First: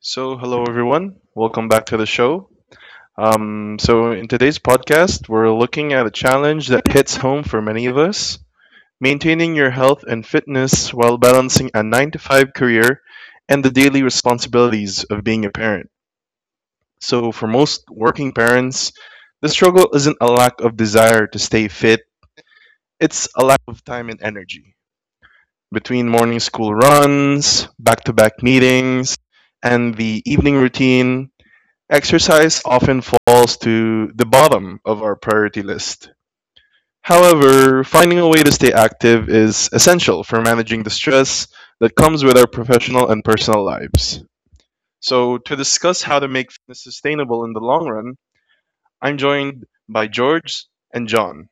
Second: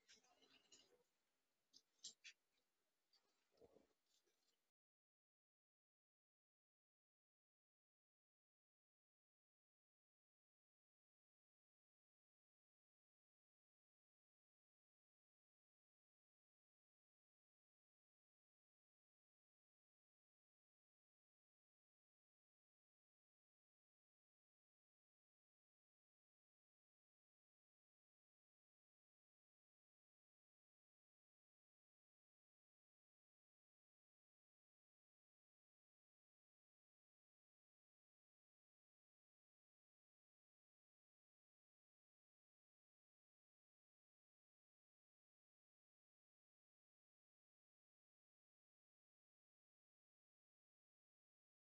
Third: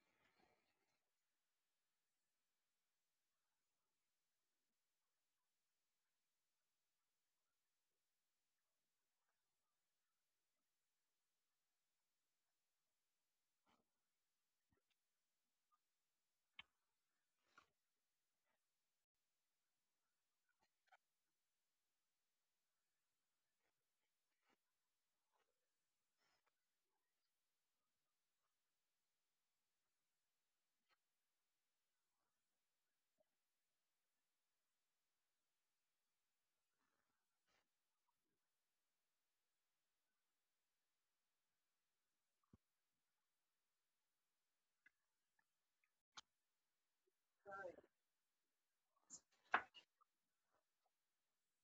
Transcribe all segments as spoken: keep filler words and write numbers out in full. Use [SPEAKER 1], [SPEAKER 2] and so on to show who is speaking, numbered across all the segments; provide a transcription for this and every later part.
[SPEAKER 1] So, hello everyone. Welcome back to the show. Um, so, in today's podcast, we're looking at a challenge that hits home for many of us maintaining your health and fitness while balancing a nine to five career and the daily responsibilities of being a parent. So, for most working parents, the struggle isn't a lack of desire to stay fit, it's a lack of time and energy. Between morning school runs, back to back meetings, and the evening routine, exercise often falls to the bottom of our priority list. However, finding a way to stay active is essential for managing the stress that comes with our professional and personal lives. So, to discuss how to make fitness sustainable in the long run, I'm joined by George and John.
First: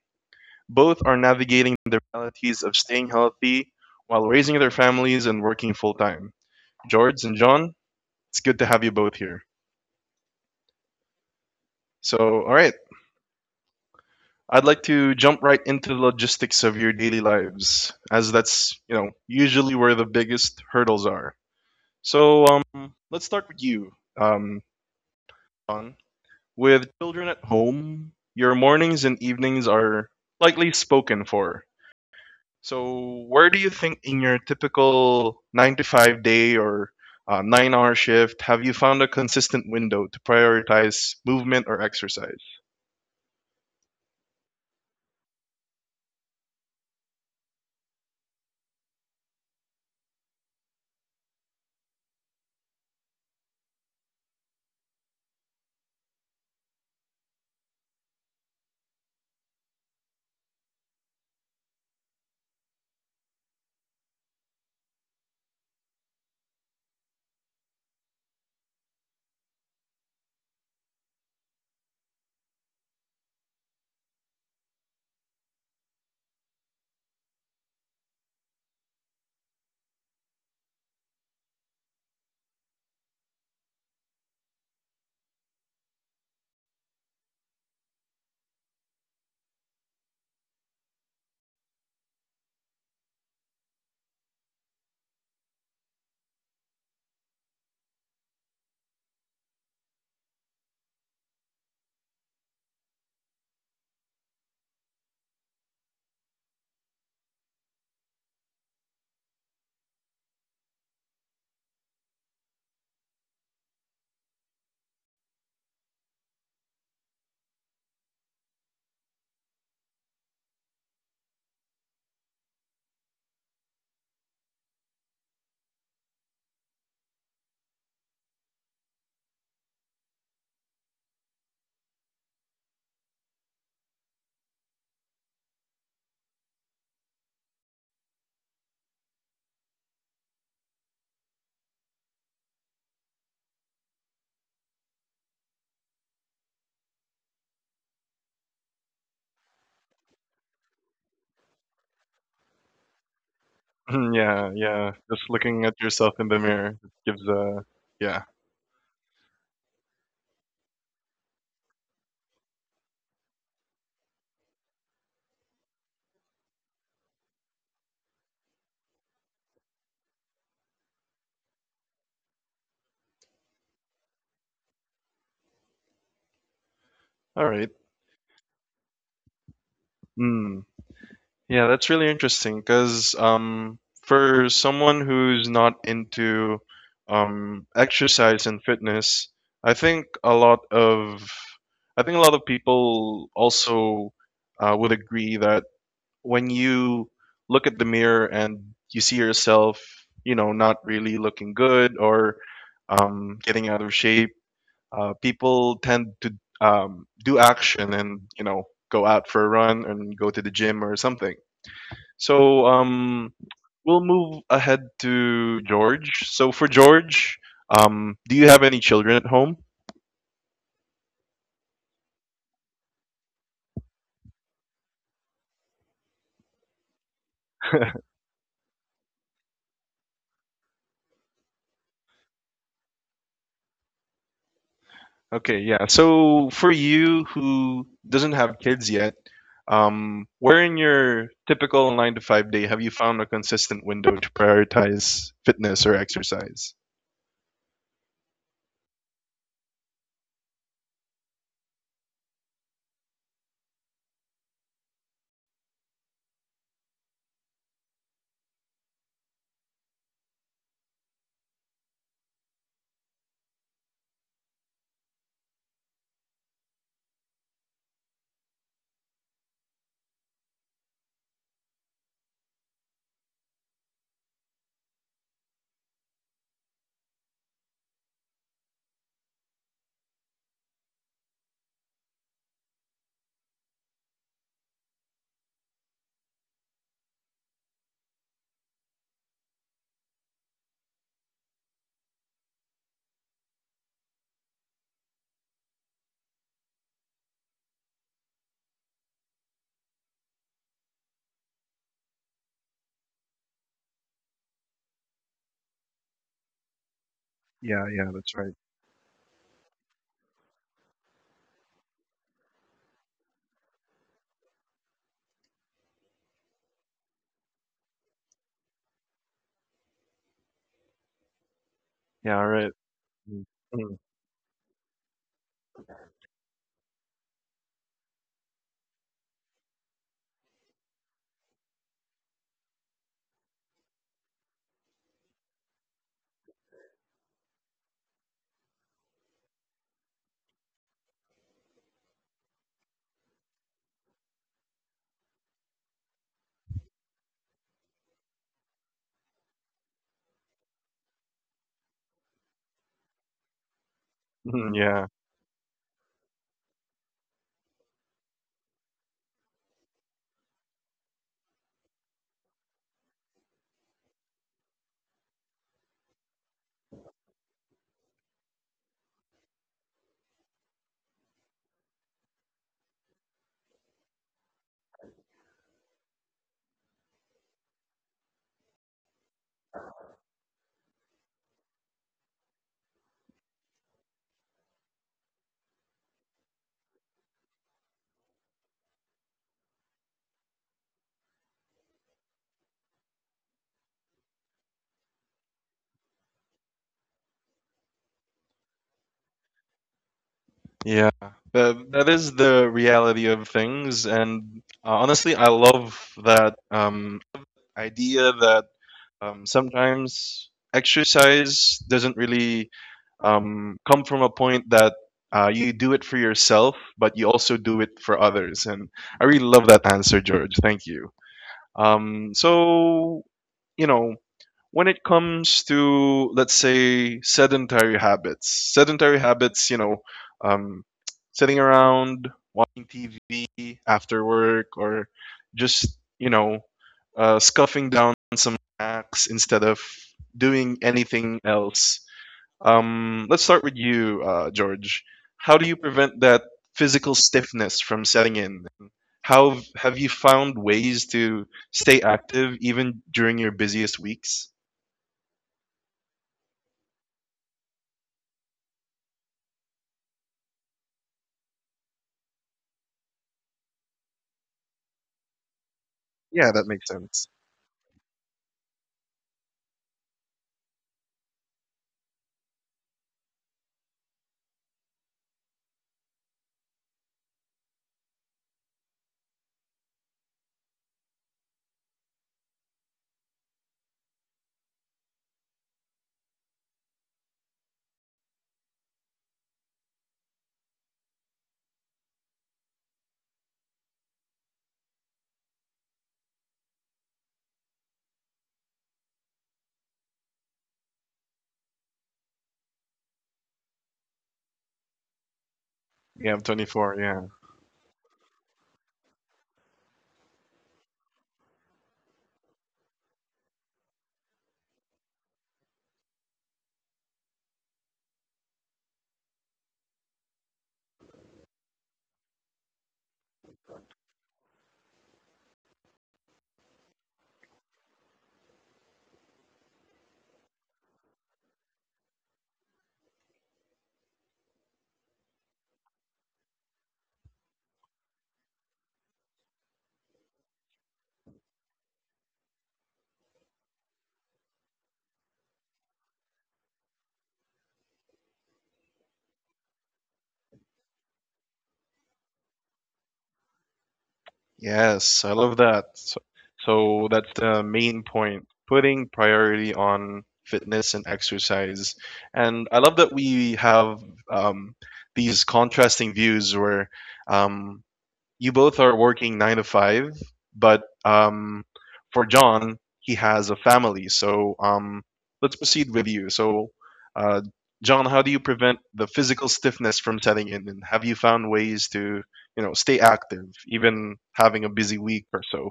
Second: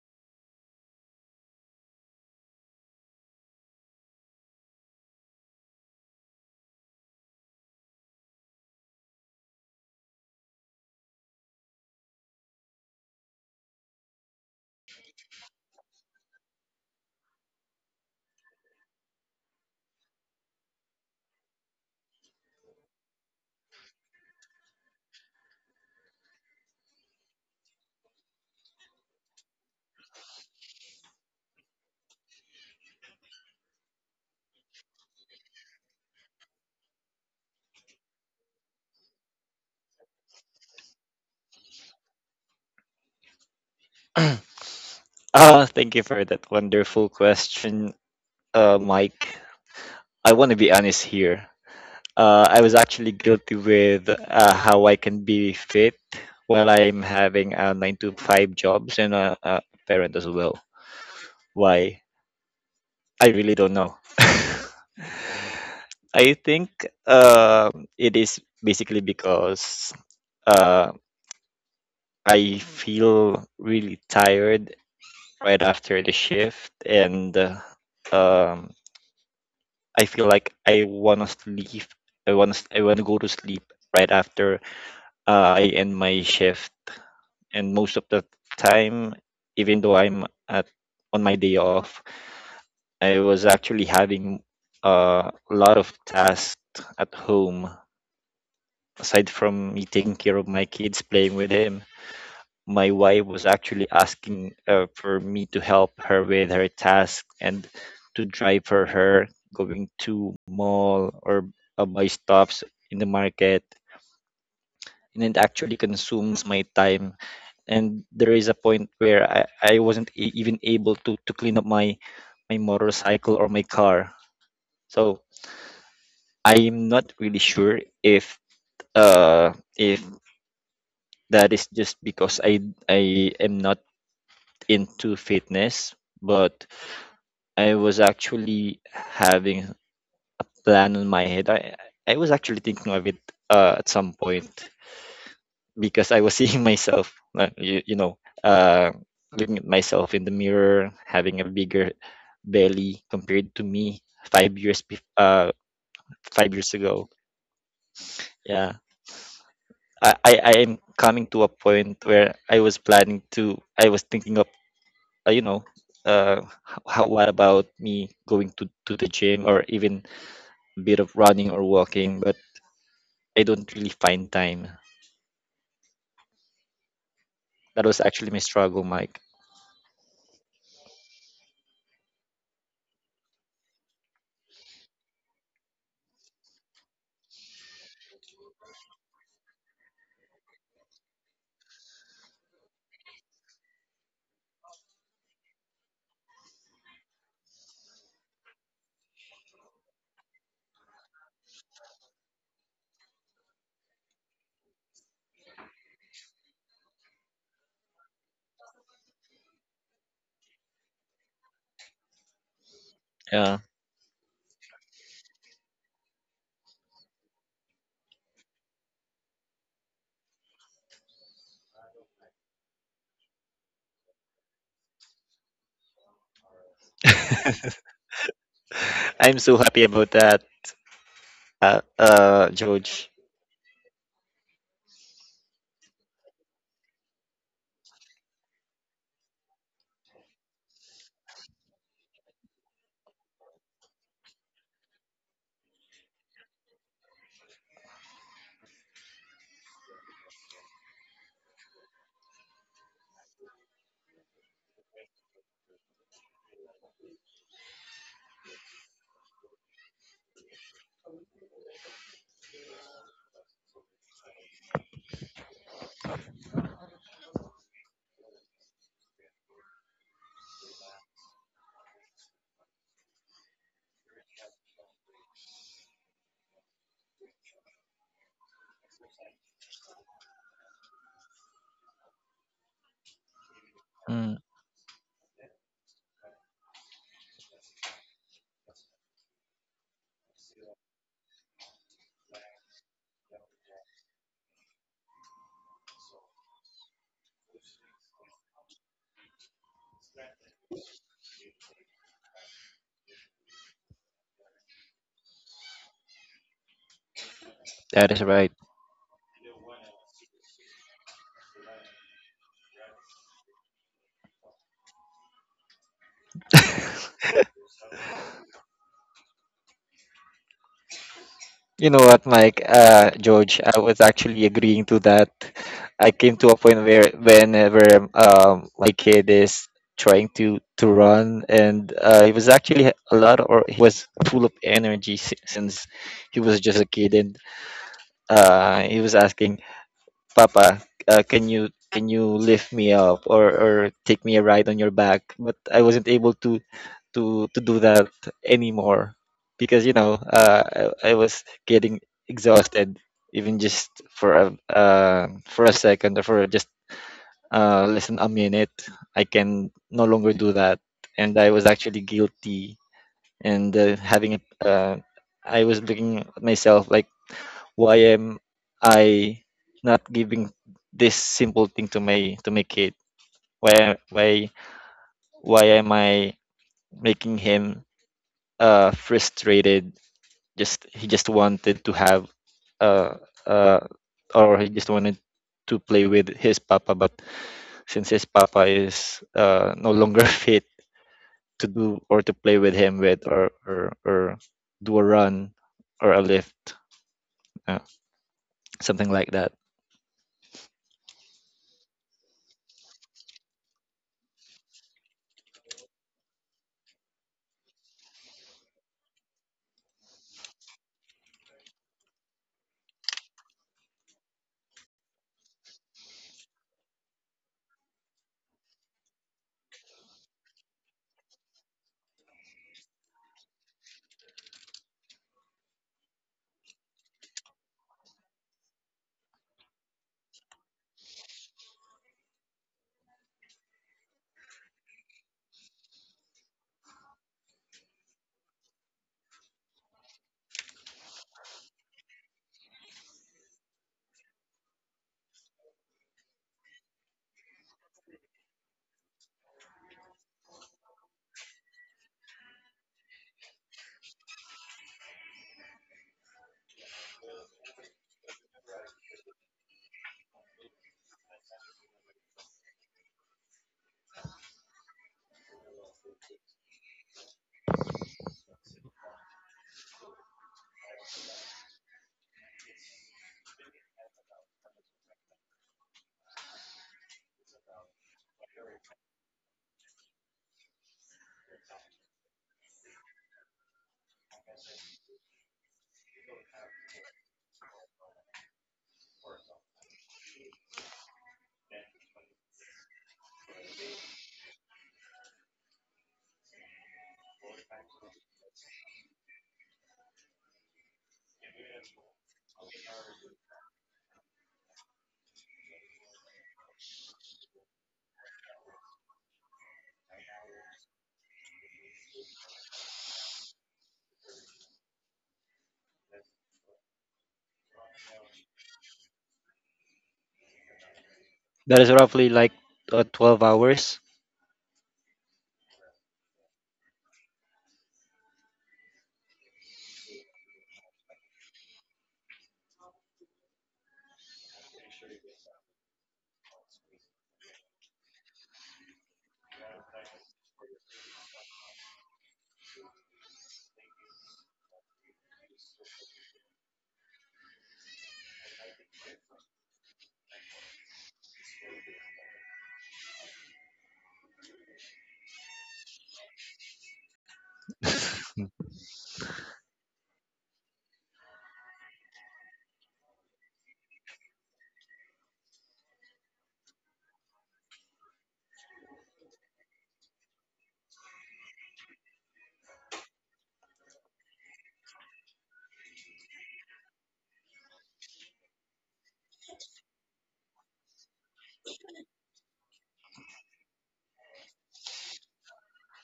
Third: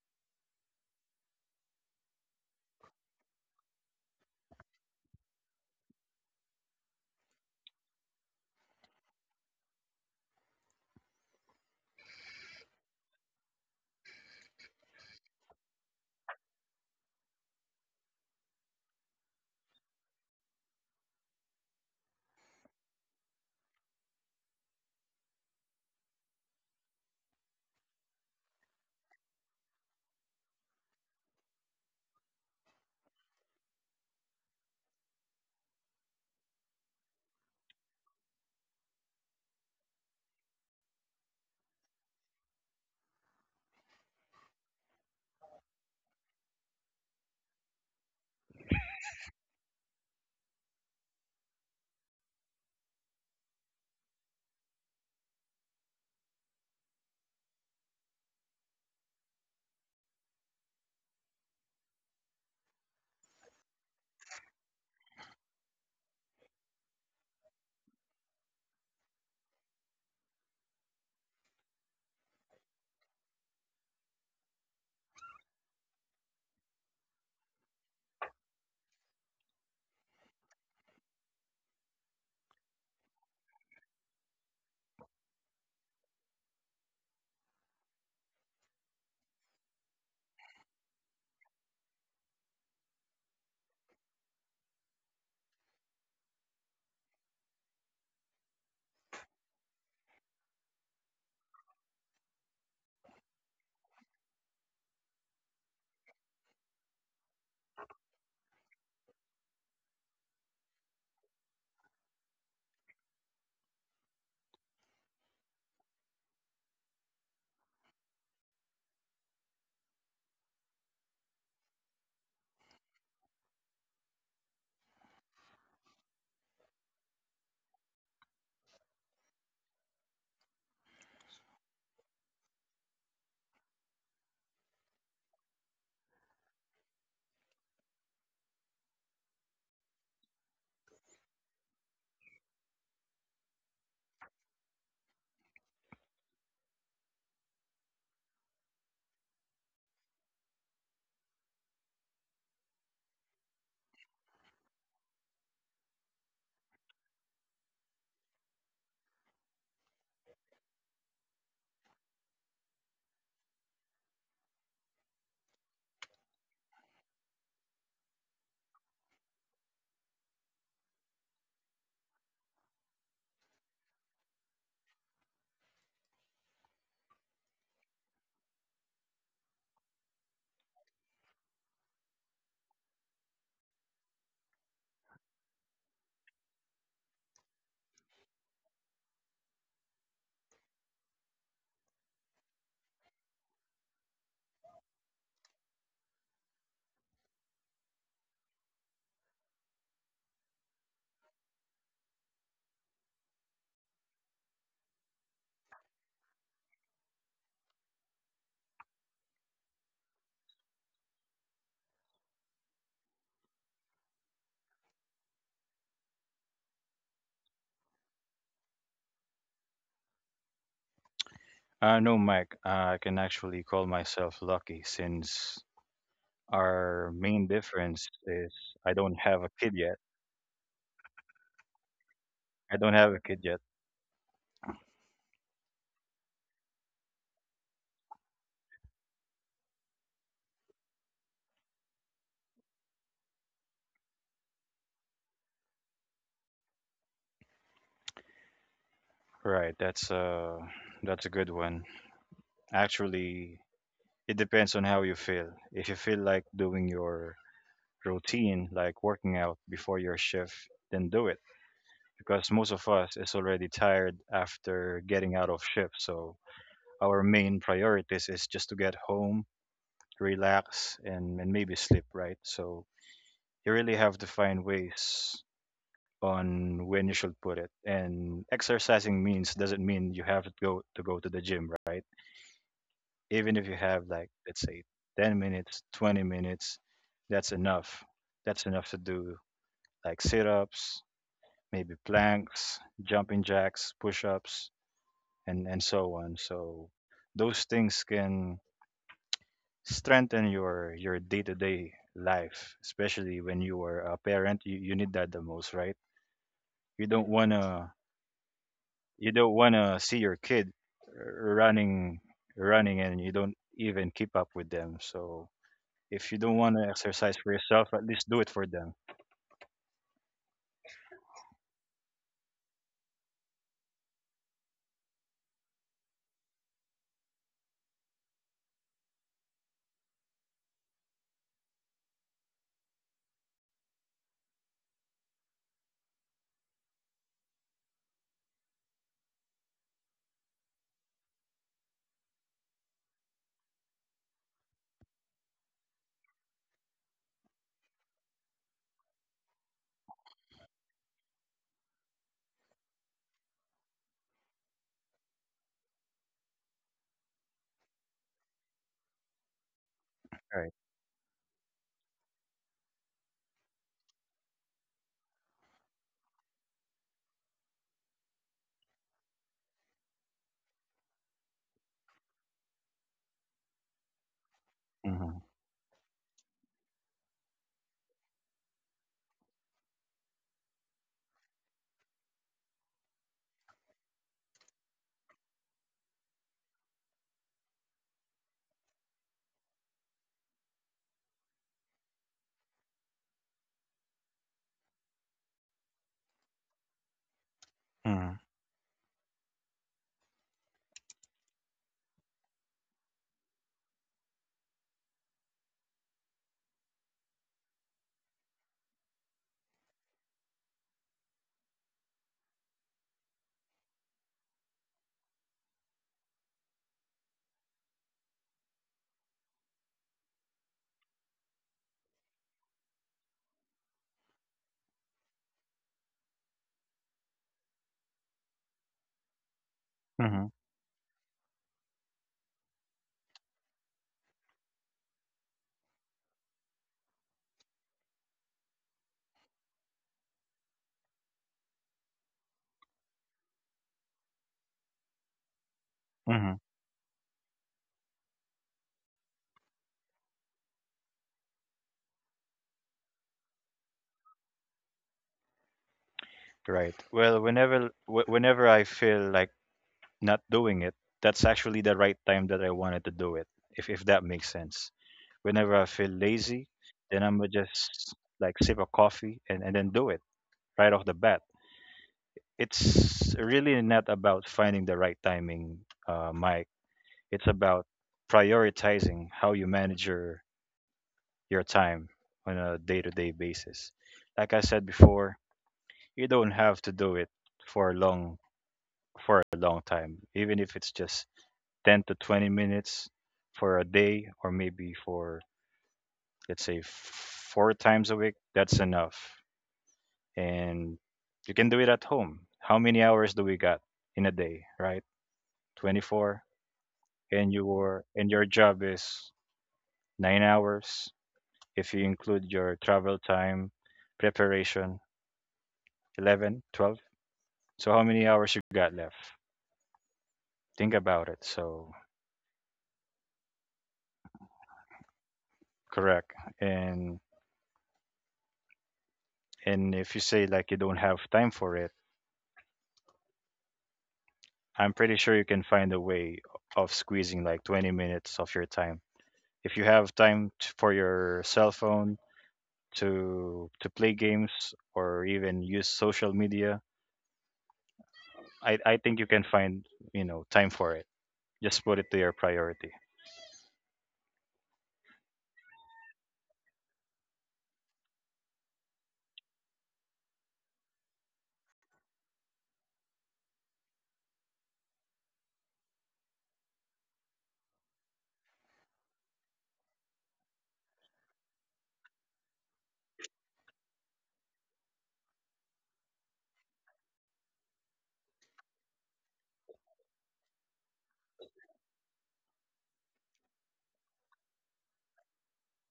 [SPEAKER 1] Both are navigating the realities of staying healthy while raising their families and working full time. George and John, it's good to have you both here. So, all right, I'd like to jump right into the logistics of your daily lives, as that's, you know, usually where the biggest hurdles are. So, um, let's start with you, um, John. With children at home, your mornings and evenings are likely spoken for. So, where do you think in your typical nine to five day or uh, nine hour shift have you found a consistent window to prioritize movement or exercise?
[SPEAKER 2] Uh, thank you for that wonderful question, uh, Mike. I want to be honest here. Uh, I was actually guilty with uh, how I can be fit while I'm having a nine to five jobs and a, a parent as well. Why? I really don't know. I think uh, it is basically because uh, I feel really tired right after the shift, and uh, um, I feel like I wanna sleep. I wanna s- I wanna go to sleep right after uh, I end my shift. And most of the time, even though I'm at on my day off, I was actually having uh, a lot of tasks at home aside from me taking care of my kids, playing with him. My wife was actually asking uh, for me to help her with her task and to drive for her going to mall or uh, buy stops in the market, and it actually consumes my time. And there is a point where i, I wasn't e- even able to, to clean up my my motorcycle or my car. So I'm not really sure if uh if that is just because i I am not into fitness. But I was actually having plan on my head. I I was actually thinking of it uh, at some point because I was seeing myself, uh, you, you know, uh, looking at myself in the mirror, having a bigger belly compared to me five
[SPEAKER 1] Yeah,
[SPEAKER 2] years bef-
[SPEAKER 1] yeah.
[SPEAKER 2] uh
[SPEAKER 1] Just looking at yourself
[SPEAKER 2] five
[SPEAKER 1] in the
[SPEAKER 2] years
[SPEAKER 1] mirror
[SPEAKER 2] ago.
[SPEAKER 1] gives a yeah.
[SPEAKER 2] Yeah, I I I am coming to a point where I was planning to. I was thinking of uh, you know. Uh, how, what about me going to, to the gym or even a bit of running or walking? But I don't really find time.
[SPEAKER 1] All
[SPEAKER 2] That was
[SPEAKER 1] right.
[SPEAKER 2] actually my struggle, Mike.
[SPEAKER 1] Mm. Yeah, that's really interesting because um, for someone who's not into um, exercise and fitness, I think a lot of I think a lot of people also uh, would agree that when you look at the mirror and you see yourself, you know, not really looking good or um, getting out of shape, uh, people tend to um, do action and you know go out for a run and go to the gym or something, so um,
[SPEAKER 2] Yeah.
[SPEAKER 1] we'll move ahead to George. So for George, um, do you have any children at home?
[SPEAKER 3] Uh, no, Mike, uh, I can actually call myself lucky since our main difference is I don't
[SPEAKER 2] I'm
[SPEAKER 3] have
[SPEAKER 2] so
[SPEAKER 3] a
[SPEAKER 2] happy
[SPEAKER 3] kid yet.
[SPEAKER 2] about that, uh, uh,
[SPEAKER 3] I don't
[SPEAKER 2] George.
[SPEAKER 3] have a kid yet.
[SPEAKER 1] Okay, yeah. So for you who doesn't have kids yet, um, where in your typical nine to five day have you found a consistent window to prioritize fitness or exercise?
[SPEAKER 3] Right, that's uh that's a good one. Actually, it depends on how you feel. If you feel like doing your routine, like working out before your shift, then do it because most of us is already tired after getting out of shift. So our main priorities is just to get home, relax and, and maybe sleep, right? So you really have to find ways on when you should put it. And exercising means doesn't mean you have to go to go to the gym, right? Even if you have
[SPEAKER 2] Mm,
[SPEAKER 3] like let's say ten minutes, twenty minutes, that's enough. That's enough to do like sit-ups, maybe planks, jumping jacks, push-ups, and and so on. So those things can strengthen your your day-to-day life, especially when you are a parent, you, you need that the most, right? You don't want to,
[SPEAKER 1] Yeah,
[SPEAKER 2] that is
[SPEAKER 1] yeah,
[SPEAKER 2] right.
[SPEAKER 1] that's right.
[SPEAKER 3] you don't want to see your kid r- running running and you don't even keep up with them. So if you don't want to exercise for yourself, at least do it for them.
[SPEAKER 2] You know what, Mike,
[SPEAKER 1] Yeah, all right.
[SPEAKER 2] uh, George,
[SPEAKER 1] Mm,
[SPEAKER 2] I was
[SPEAKER 1] mm,
[SPEAKER 2] actually agreeing to that. I came to a point where whenever um, my kid is trying to to run, and uh, he was actually a lot, or he was full of energy si- since he was just a kid, and uh, he was asking, "Papa, uh, can you can you lift me up or or take me a ride on your back?" But I wasn't able to to to do that anymore because you know uh, I, I was getting exhausted even just for a
[SPEAKER 1] mm,
[SPEAKER 2] uh,
[SPEAKER 1] yeah,
[SPEAKER 2] for a second or for just uh, less than a minute. I can no longer do that,
[SPEAKER 3] Right.
[SPEAKER 2] and I was actually guilty and uh, having a. Uh, I was looking at myself like why am I not giving this simple thing to my to my kid. why why
[SPEAKER 3] Mm-hmm.
[SPEAKER 2] why am I making him uh frustrated? Just he just wanted to have uh uh or he just wanted to play with his papa, but since his papa is uh no longer fit to do or to play with him with or or, or do a run or a lift, uh,
[SPEAKER 3] Mm-hmm.
[SPEAKER 2] something like that.
[SPEAKER 1] yeah. That, that is the reality of things, and uh, honestly, I love that. Um, idea that um, sometimes exercise doesn't really um, come from a point that uh, you do it for yourself, but you also do it for others. And I really love that answer, George. Thank you. Um, so, you know, when it comes to, let's say, sedentary habits sedentary habits, you know
[SPEAKER 3] Mm-hmm.
[SPEAKER 1] um, sitting around watching tv after work or just you know uh, scuffing down some snacks instead of doing anything else. Um, let's start with you, uh, George. How do you prevent
[SPEAKER 3] Mm-hmm.
[SPEAKER 1] that physical stiffness from setting in? How have you found ways to stay active even during your busiest weeks?
[SPEAKER 3] Right. Well, whenever wh- whenever I feel like not doing it, that's actually the right time that I wanted to do it, if if that makes sense. Whenever I feel lazy,
[SPEAKER 1] Yeah, that makes
[SPEAKER 3] then I'm
[SPEAKER 1] sense.
[SPEAKER 3] gonna just like sip a coffee and, and then do it right off the bat. It's really not about finding the right timing, uh, Mike. It's about prioritizing how you manage your, your time on a day to day basis. Like I said before, you don't have to do it for a long for a long time, even if it's just ten to twenty minutes for a day, or maybe for let's say four times a week, that's enough, and you can do it at home. How many hours do we got in a day, right? twenty-four.
[SPEAKER 1] Yeah, I'm twenty-four.
[SPEAKER 3] And
[SPEAKER 1] Yeah.
[SPEAKER 3] your and your job is nine hours. If you include your travel time, preparation, eleven, twelve. So how many hours you got left? Think about it.
[SPEAKER 2] That is
[SPEAKER 3] So
[SPEAKER 2] roughly like uh, twelve hours.
[SPEAKER 3] correct. And and if you say like you don't have time for it, I'm pretty sure you can find a way of squeezing like twenty minutes of your time. If you have time t- for your cell phone, to to play games or even use social media, I I think you can find, you know, time for it. Just put it to your priority.
[SPEAKER 1] Yes, I love that. So, so that's the
[SPEAKER 2] Mm.
[SPEAKER 1] main point, putting priority on fitness and exercise. And I love that we have um, these contrasting views where um, you both are working nine to five, but um, for John, he has a family. So um, let's proceed with you. So, uh, John, how do you prevent the physical stiffness from setting in? And have you found ways to, you know, stay active, even having a busy week or so?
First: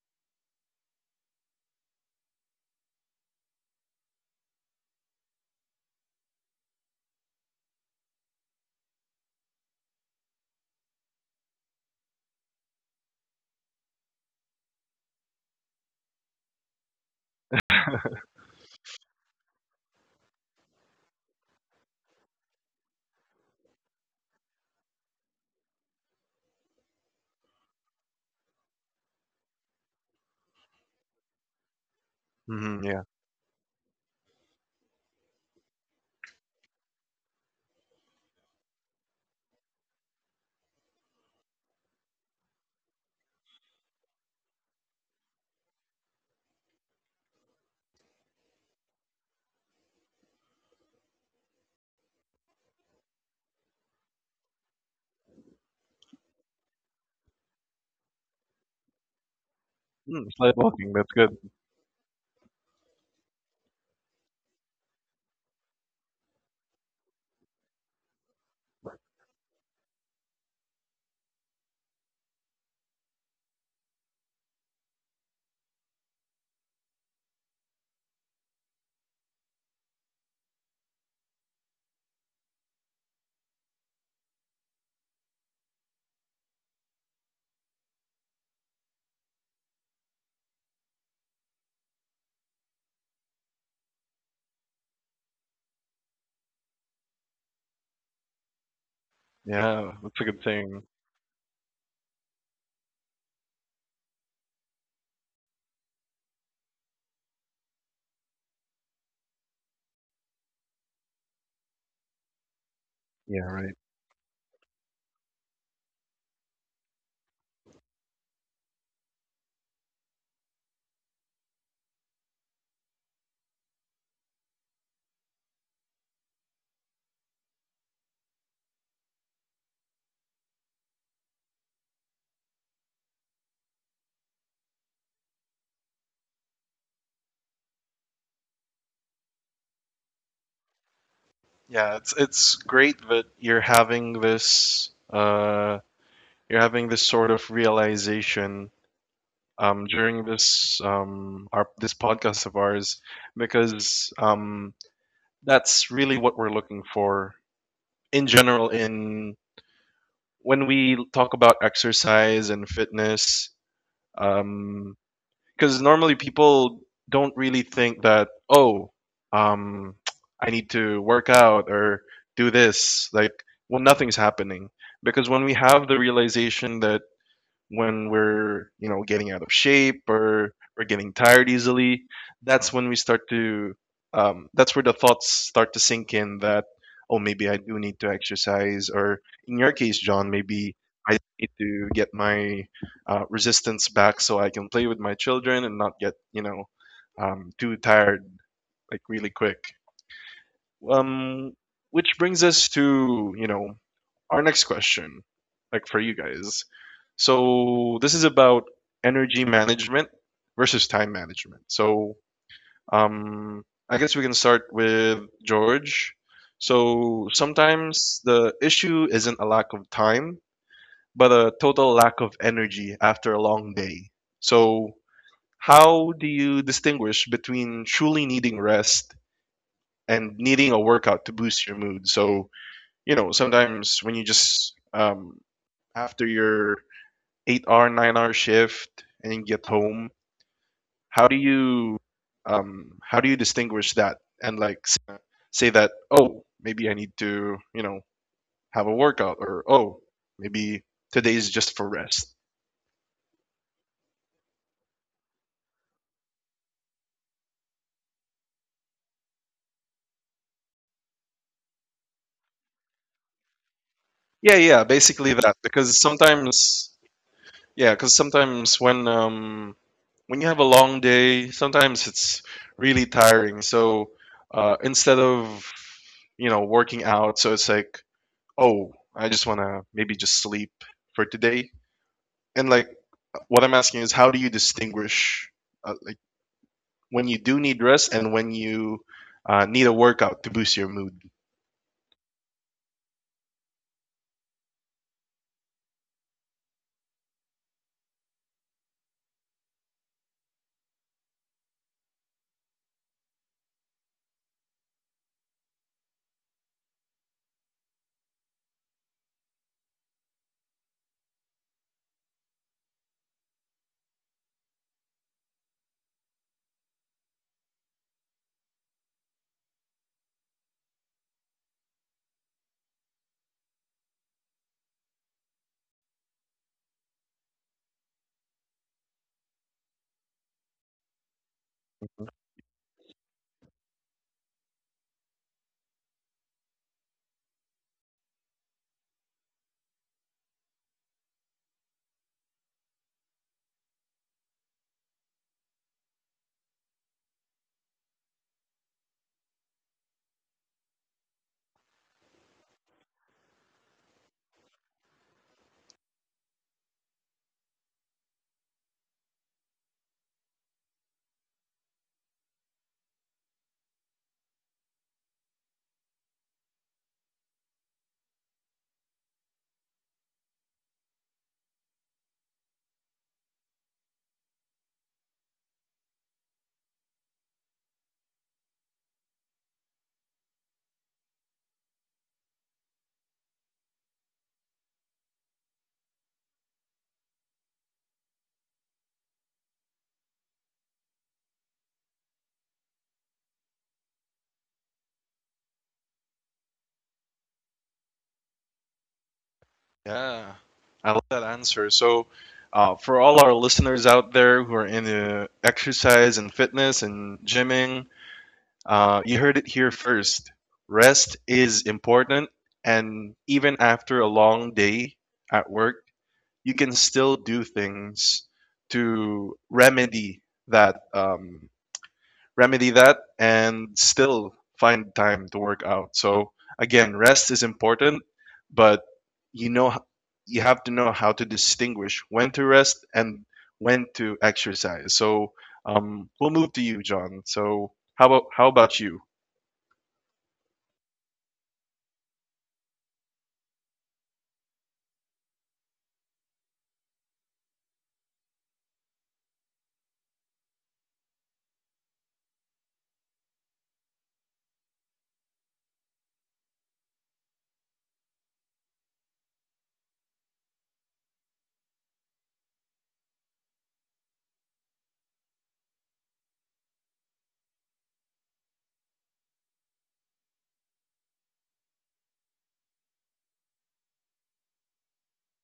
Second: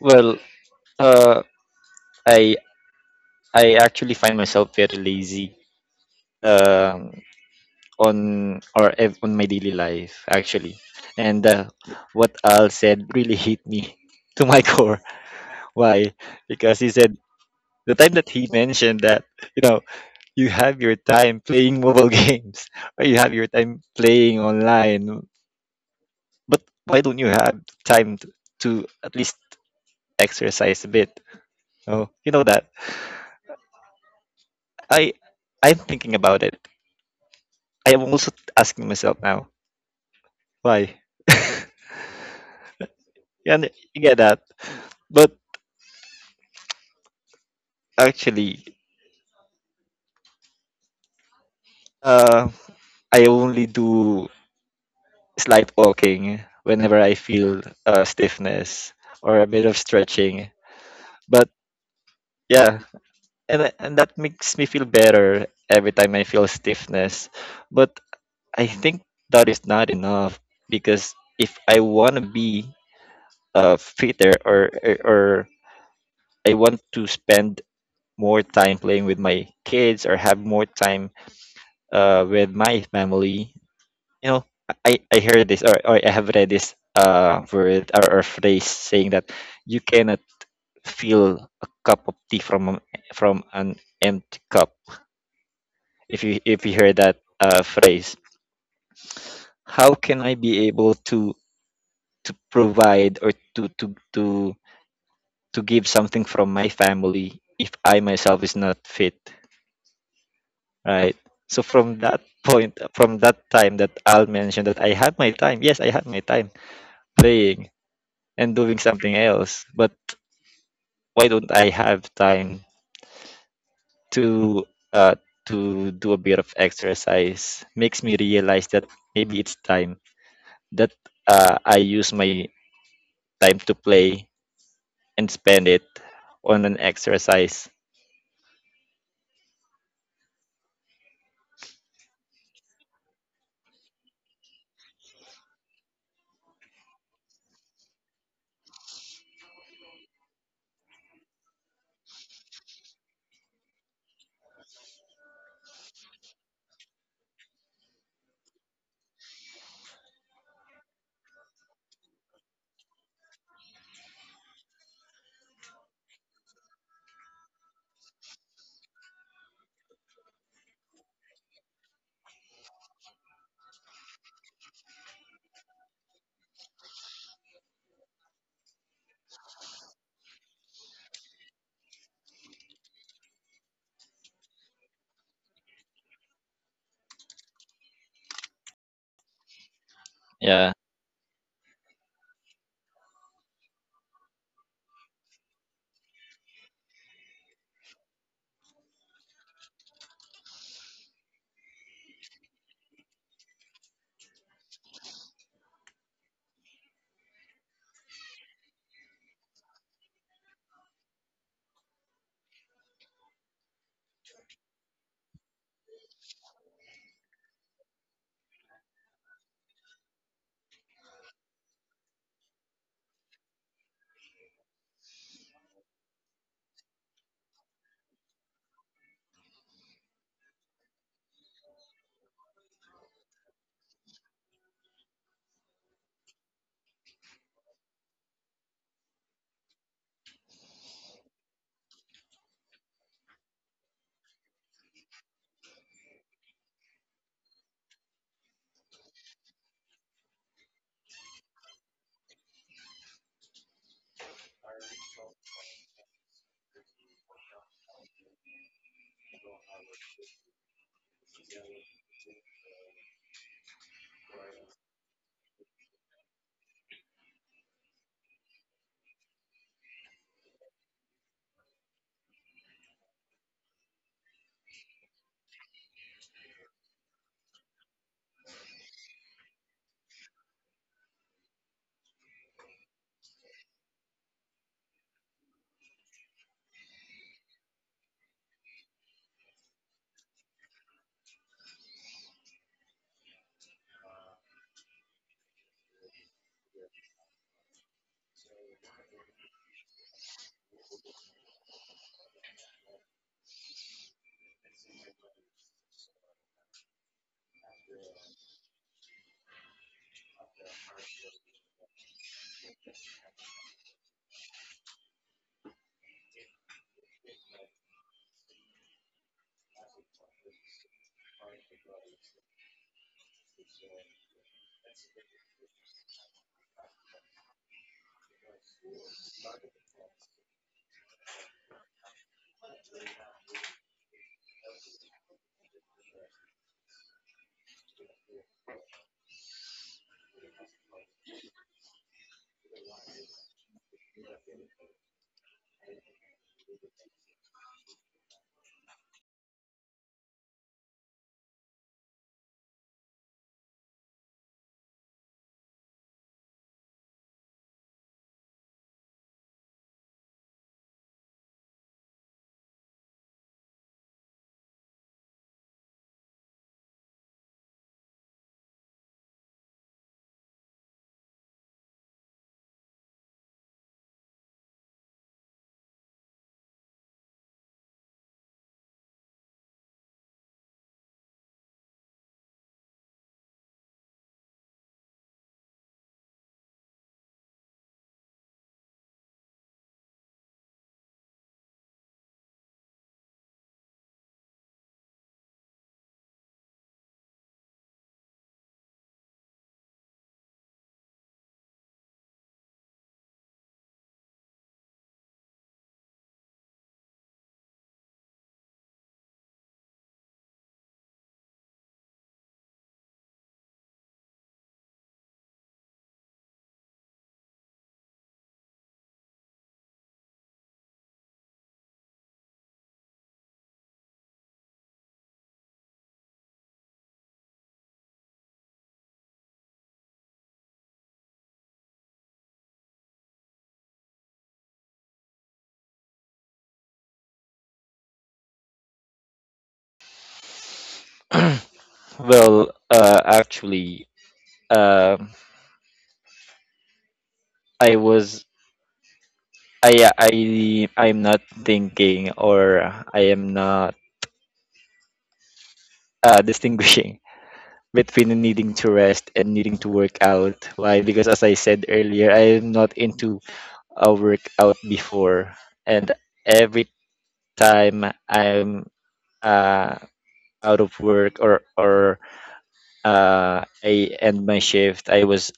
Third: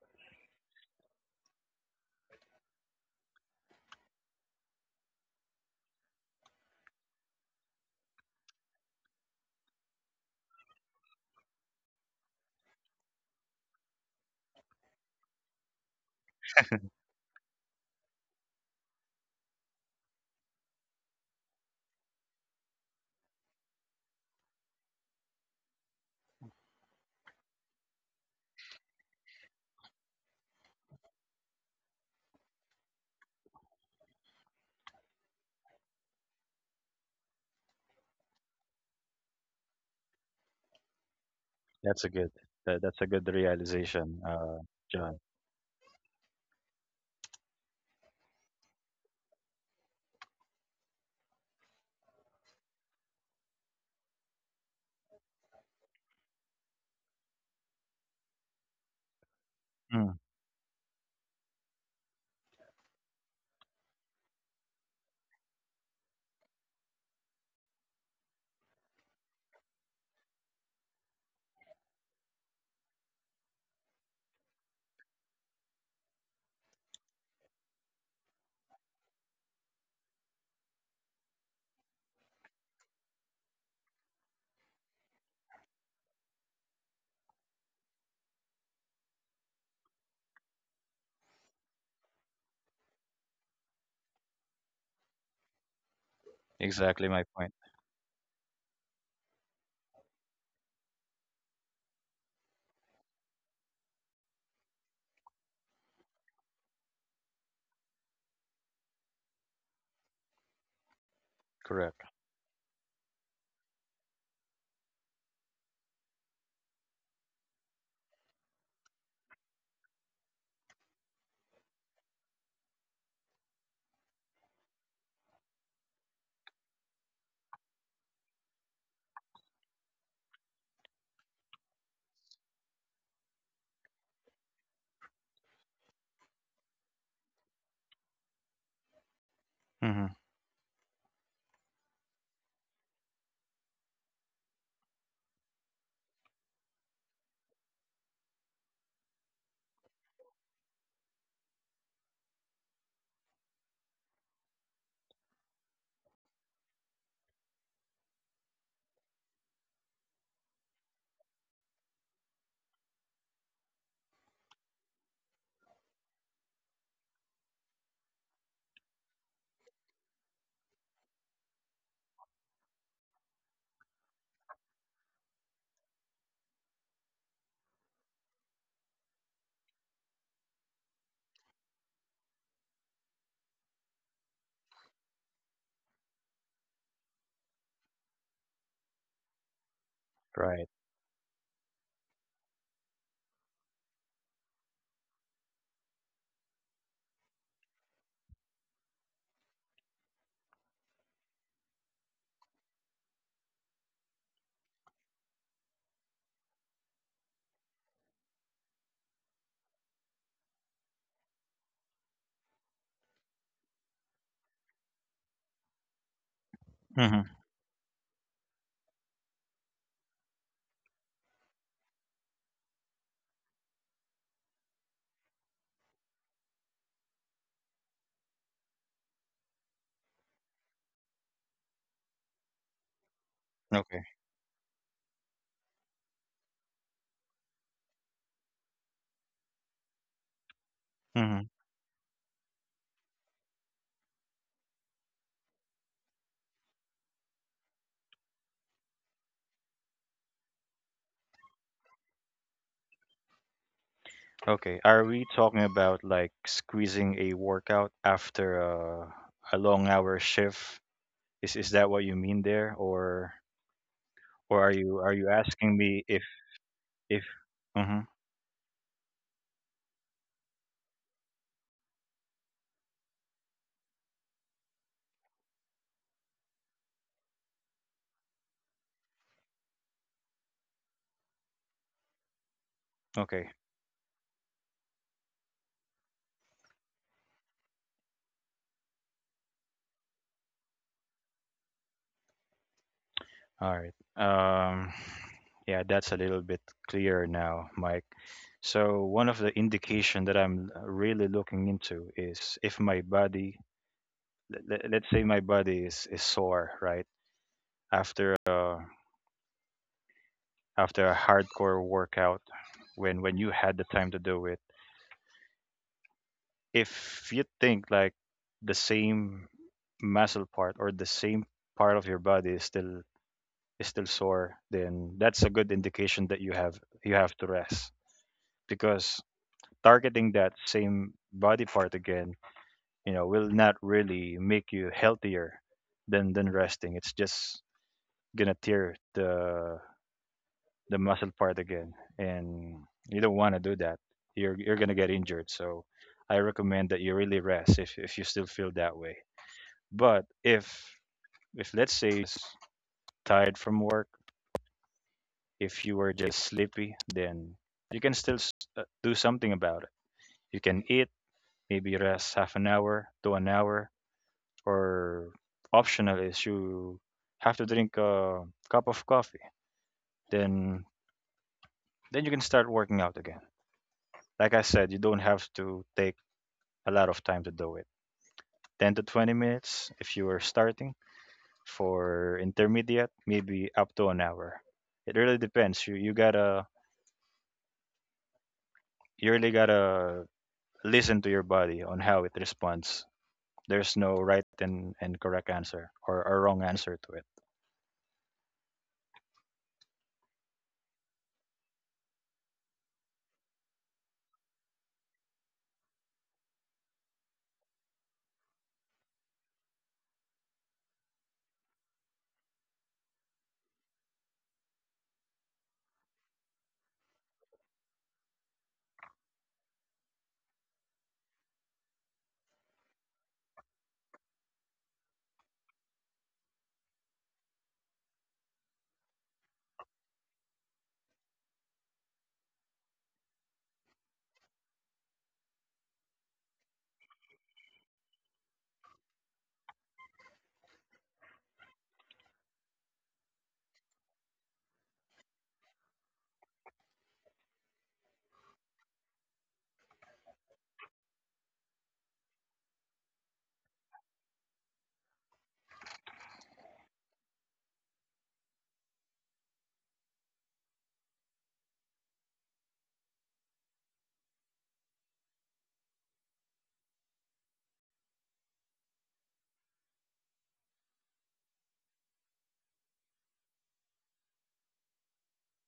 [SPEAKER 2] Well, uh, I I actually find myself very lazy, um, on or ev- on my daily life actually, and uh, what Al said really hit me to my core. Why? Because he said the time that he mentioned that you know you have your time playing mobile games or you have your time playing online, but why don't you have time to, to at least exercise a bit? Oh, you know that
[SPEAKER 1] Hmm, yeah.
[SPEAKER 2] I I'm thinking about it. I am also asking myself now, why?
[SPEAKER 3] That's a good, that, that's a good
[SPEAKER 2] And you
[SPEAKER 3] realization,
[SPEAKER 2] get that.
[SPEAKER 3] uh, John.
[SPEAKER 2] But actually, uh, I only do slight walking whenever I feel uh, stiffness or a bit of
[SPEAKER 3] Mm,
[SPEAKER 1] Mm,
[SPEAKER 2] stretching.
[SPEAKER 1] slide walking. That's good.
[SPEAKER 2] But yeah, and and that makes me feel better every time I feel stiffness. But I think that is not enough because if I want to be uh, fitter or or or I want to spend more time playing with my kids or have more time uh, with my family. You know, I, I heard this or, or I have read this uh, word or, or phrase saying that you cannot fill a cup of tea from an- from an empty cup. If you if you hear
[SPEAKER 3] exactly
[SPEAKER 2] that
[SPEAKER 3] my point.
[SPEAKER 2] uh, phrase,
[SPEAKER 1] Yeah,
[SPEAKER 2] how
[SPEAKER 1] that's
[SPEAKER 2] can
[SPEAKER 1] a
[SPEAKER 2] I
[SPEAKER 1] good
[SPEAKER 2] be
[SPEAKER 1] thing.
[SPEAKER 2] able to to provide or to to to to give something from my family if I myself is not fit, right? So from
[SPEAKER 3] Correct.
[SPEAKER 2] that point, from that
[SPEAKER 1] Yeah.
[SPEAKER 2] time that Al mentioned that I had my time. Yes, I had my time playing and doing something else. But why don't I have time to uh, to do a bit of exercise? Makes me realize that maybe it's time that uh, I use my time to play and spend it on an exercise.
[SPEAKER 3] Hmm.
[SPEAKER 1] Yeah, it's it's great that you're having this uh you're having this sort of realization, um, during this, um, our this podcast of ours, because um, that's really what we're looking for in general in when we talk about exercise and fitness, um, because normally people don't really think that, oh, um, I need to work out or do this, like, well, nothing's happening. Because when we have the realization that when we're you know getting out of shape or we're getting tired easily, that's when we start to um, that's where the thoughts start to sink in, that, oh, maybe I do need to exercise, or in your case, John, maybe
[SPEAKER 2] Yeah.
[SPEAKER 3] Right.
[SPEAKER 1] I need to get my uh, resistance back so I can play with my children and not get, you know um, too tired, like, really quick. um, which brings us to, you know our next question, like for you guys. So this is about energy management versus time management. So um, I guess we can start with George. So
[SPEAKER 3] Hmm.
[SPEAKER 1] sometimes the issue isn't a lack of time, but a total lack of energy after a long day. So how do you distinguish between truly needing rest and needing a workout to boost your mood? So you know sometimes when you
[SPEAKER 3] Okay.
[SPEAKER 1] just, um, after your eight hour, nine hour shift and you get home, how do
[SPEAKER 3] Hmm.
[SPEAKER 1] you um, how do you distinguish that? And, like, s- say that, oh, maybe I need to you know have a workout, or, oh, maybe today is just for rest.
[SPEAKER 3] Okay. Are we talking about like squeezing a workout after a, a long hour shift? Is is that what you mean there, or
[SPEAKER 1] Yeah,
[SPEAKER 3] or are
[SPEAKER 1] yeah,
[SPEAKER 3] you are you
[SPEAKER 1] basically that,
[SPEAKER 3] asking
[SPEAKER 1] because
[SPEAKER 3] me if
[SPEAKER 1] sometimes,
[SPEAKER 3] if?
[SPEAKER 1] yeah,
[SPEAKER 3] Hmm.
[SPEAKER 1] because sometimes when um, when you have a long day, sometimes it's really tiring. So uh, instead of, you know working out, so it's like, oh, I just want to maybe just sleep for today. And like
[SPEAKER 3] Okay.
[SPEAKER 1] what I'm asking is, how do you distinguish, uh, like when you do need rest and when you uh, need a workout to boost your mood?
[SPEAKER 3] All right. Um, yeah, that's a little bit clearer now, Mike. So one of the indication that I'm really looking into is if my body, let, let's say my body is, is sore, right? After a, after a hardcore workout, when when you had the time to do it, if you think like the same muscle part or the same part of your body is still, is still sore, then that's a good indication that you have, you have to rest, because targeting that same body part again, you know, will not really make you healthier than than resting. It's just gonna tear the the muscle part again, and you don't want to do that. You're you're gonna get injured. So I recommend that you really rest if if you still feel that way. But if if let's say you're just tired from work, if you were just sleepy, then you can still s- uh, do something about it. You can eat, maybe rest half an hour to an hour, or optional is you have to drink a cup of coffee, then then you can start working out again. Like I said, you don't have to take a lot of time to do it. ten to twenty minutes if you are starting, for intermediate maybe up to an hour. It really depends. You you gotta you really gotta listen to your body on how it responds. There's no right and, and correct answer or a wrong answer to
[SPEAKER 1] Yeah, I love that answer. So, uh, for all our listeners out there who are into exercise and fitness and gymming, uh, you heard it here first. Rest is important, and even after a long day at work, you can still do things to remedy that, um, remedy that and still find time to work out. So again, rest is important, but you know you have to know how to distinguish when to rest and when to exercise. So, um, we'll move to you, John. So how about how about you?
[SPEAKER 2] Well, uh, actually, um I was I I I'm not thinking or I am not uh, distinguishing between needing to rest and needing to work out. Why? Because as I said earlier, I am not into a workout before, and every time I'm uh, out of work or or uh, I end my shift, I was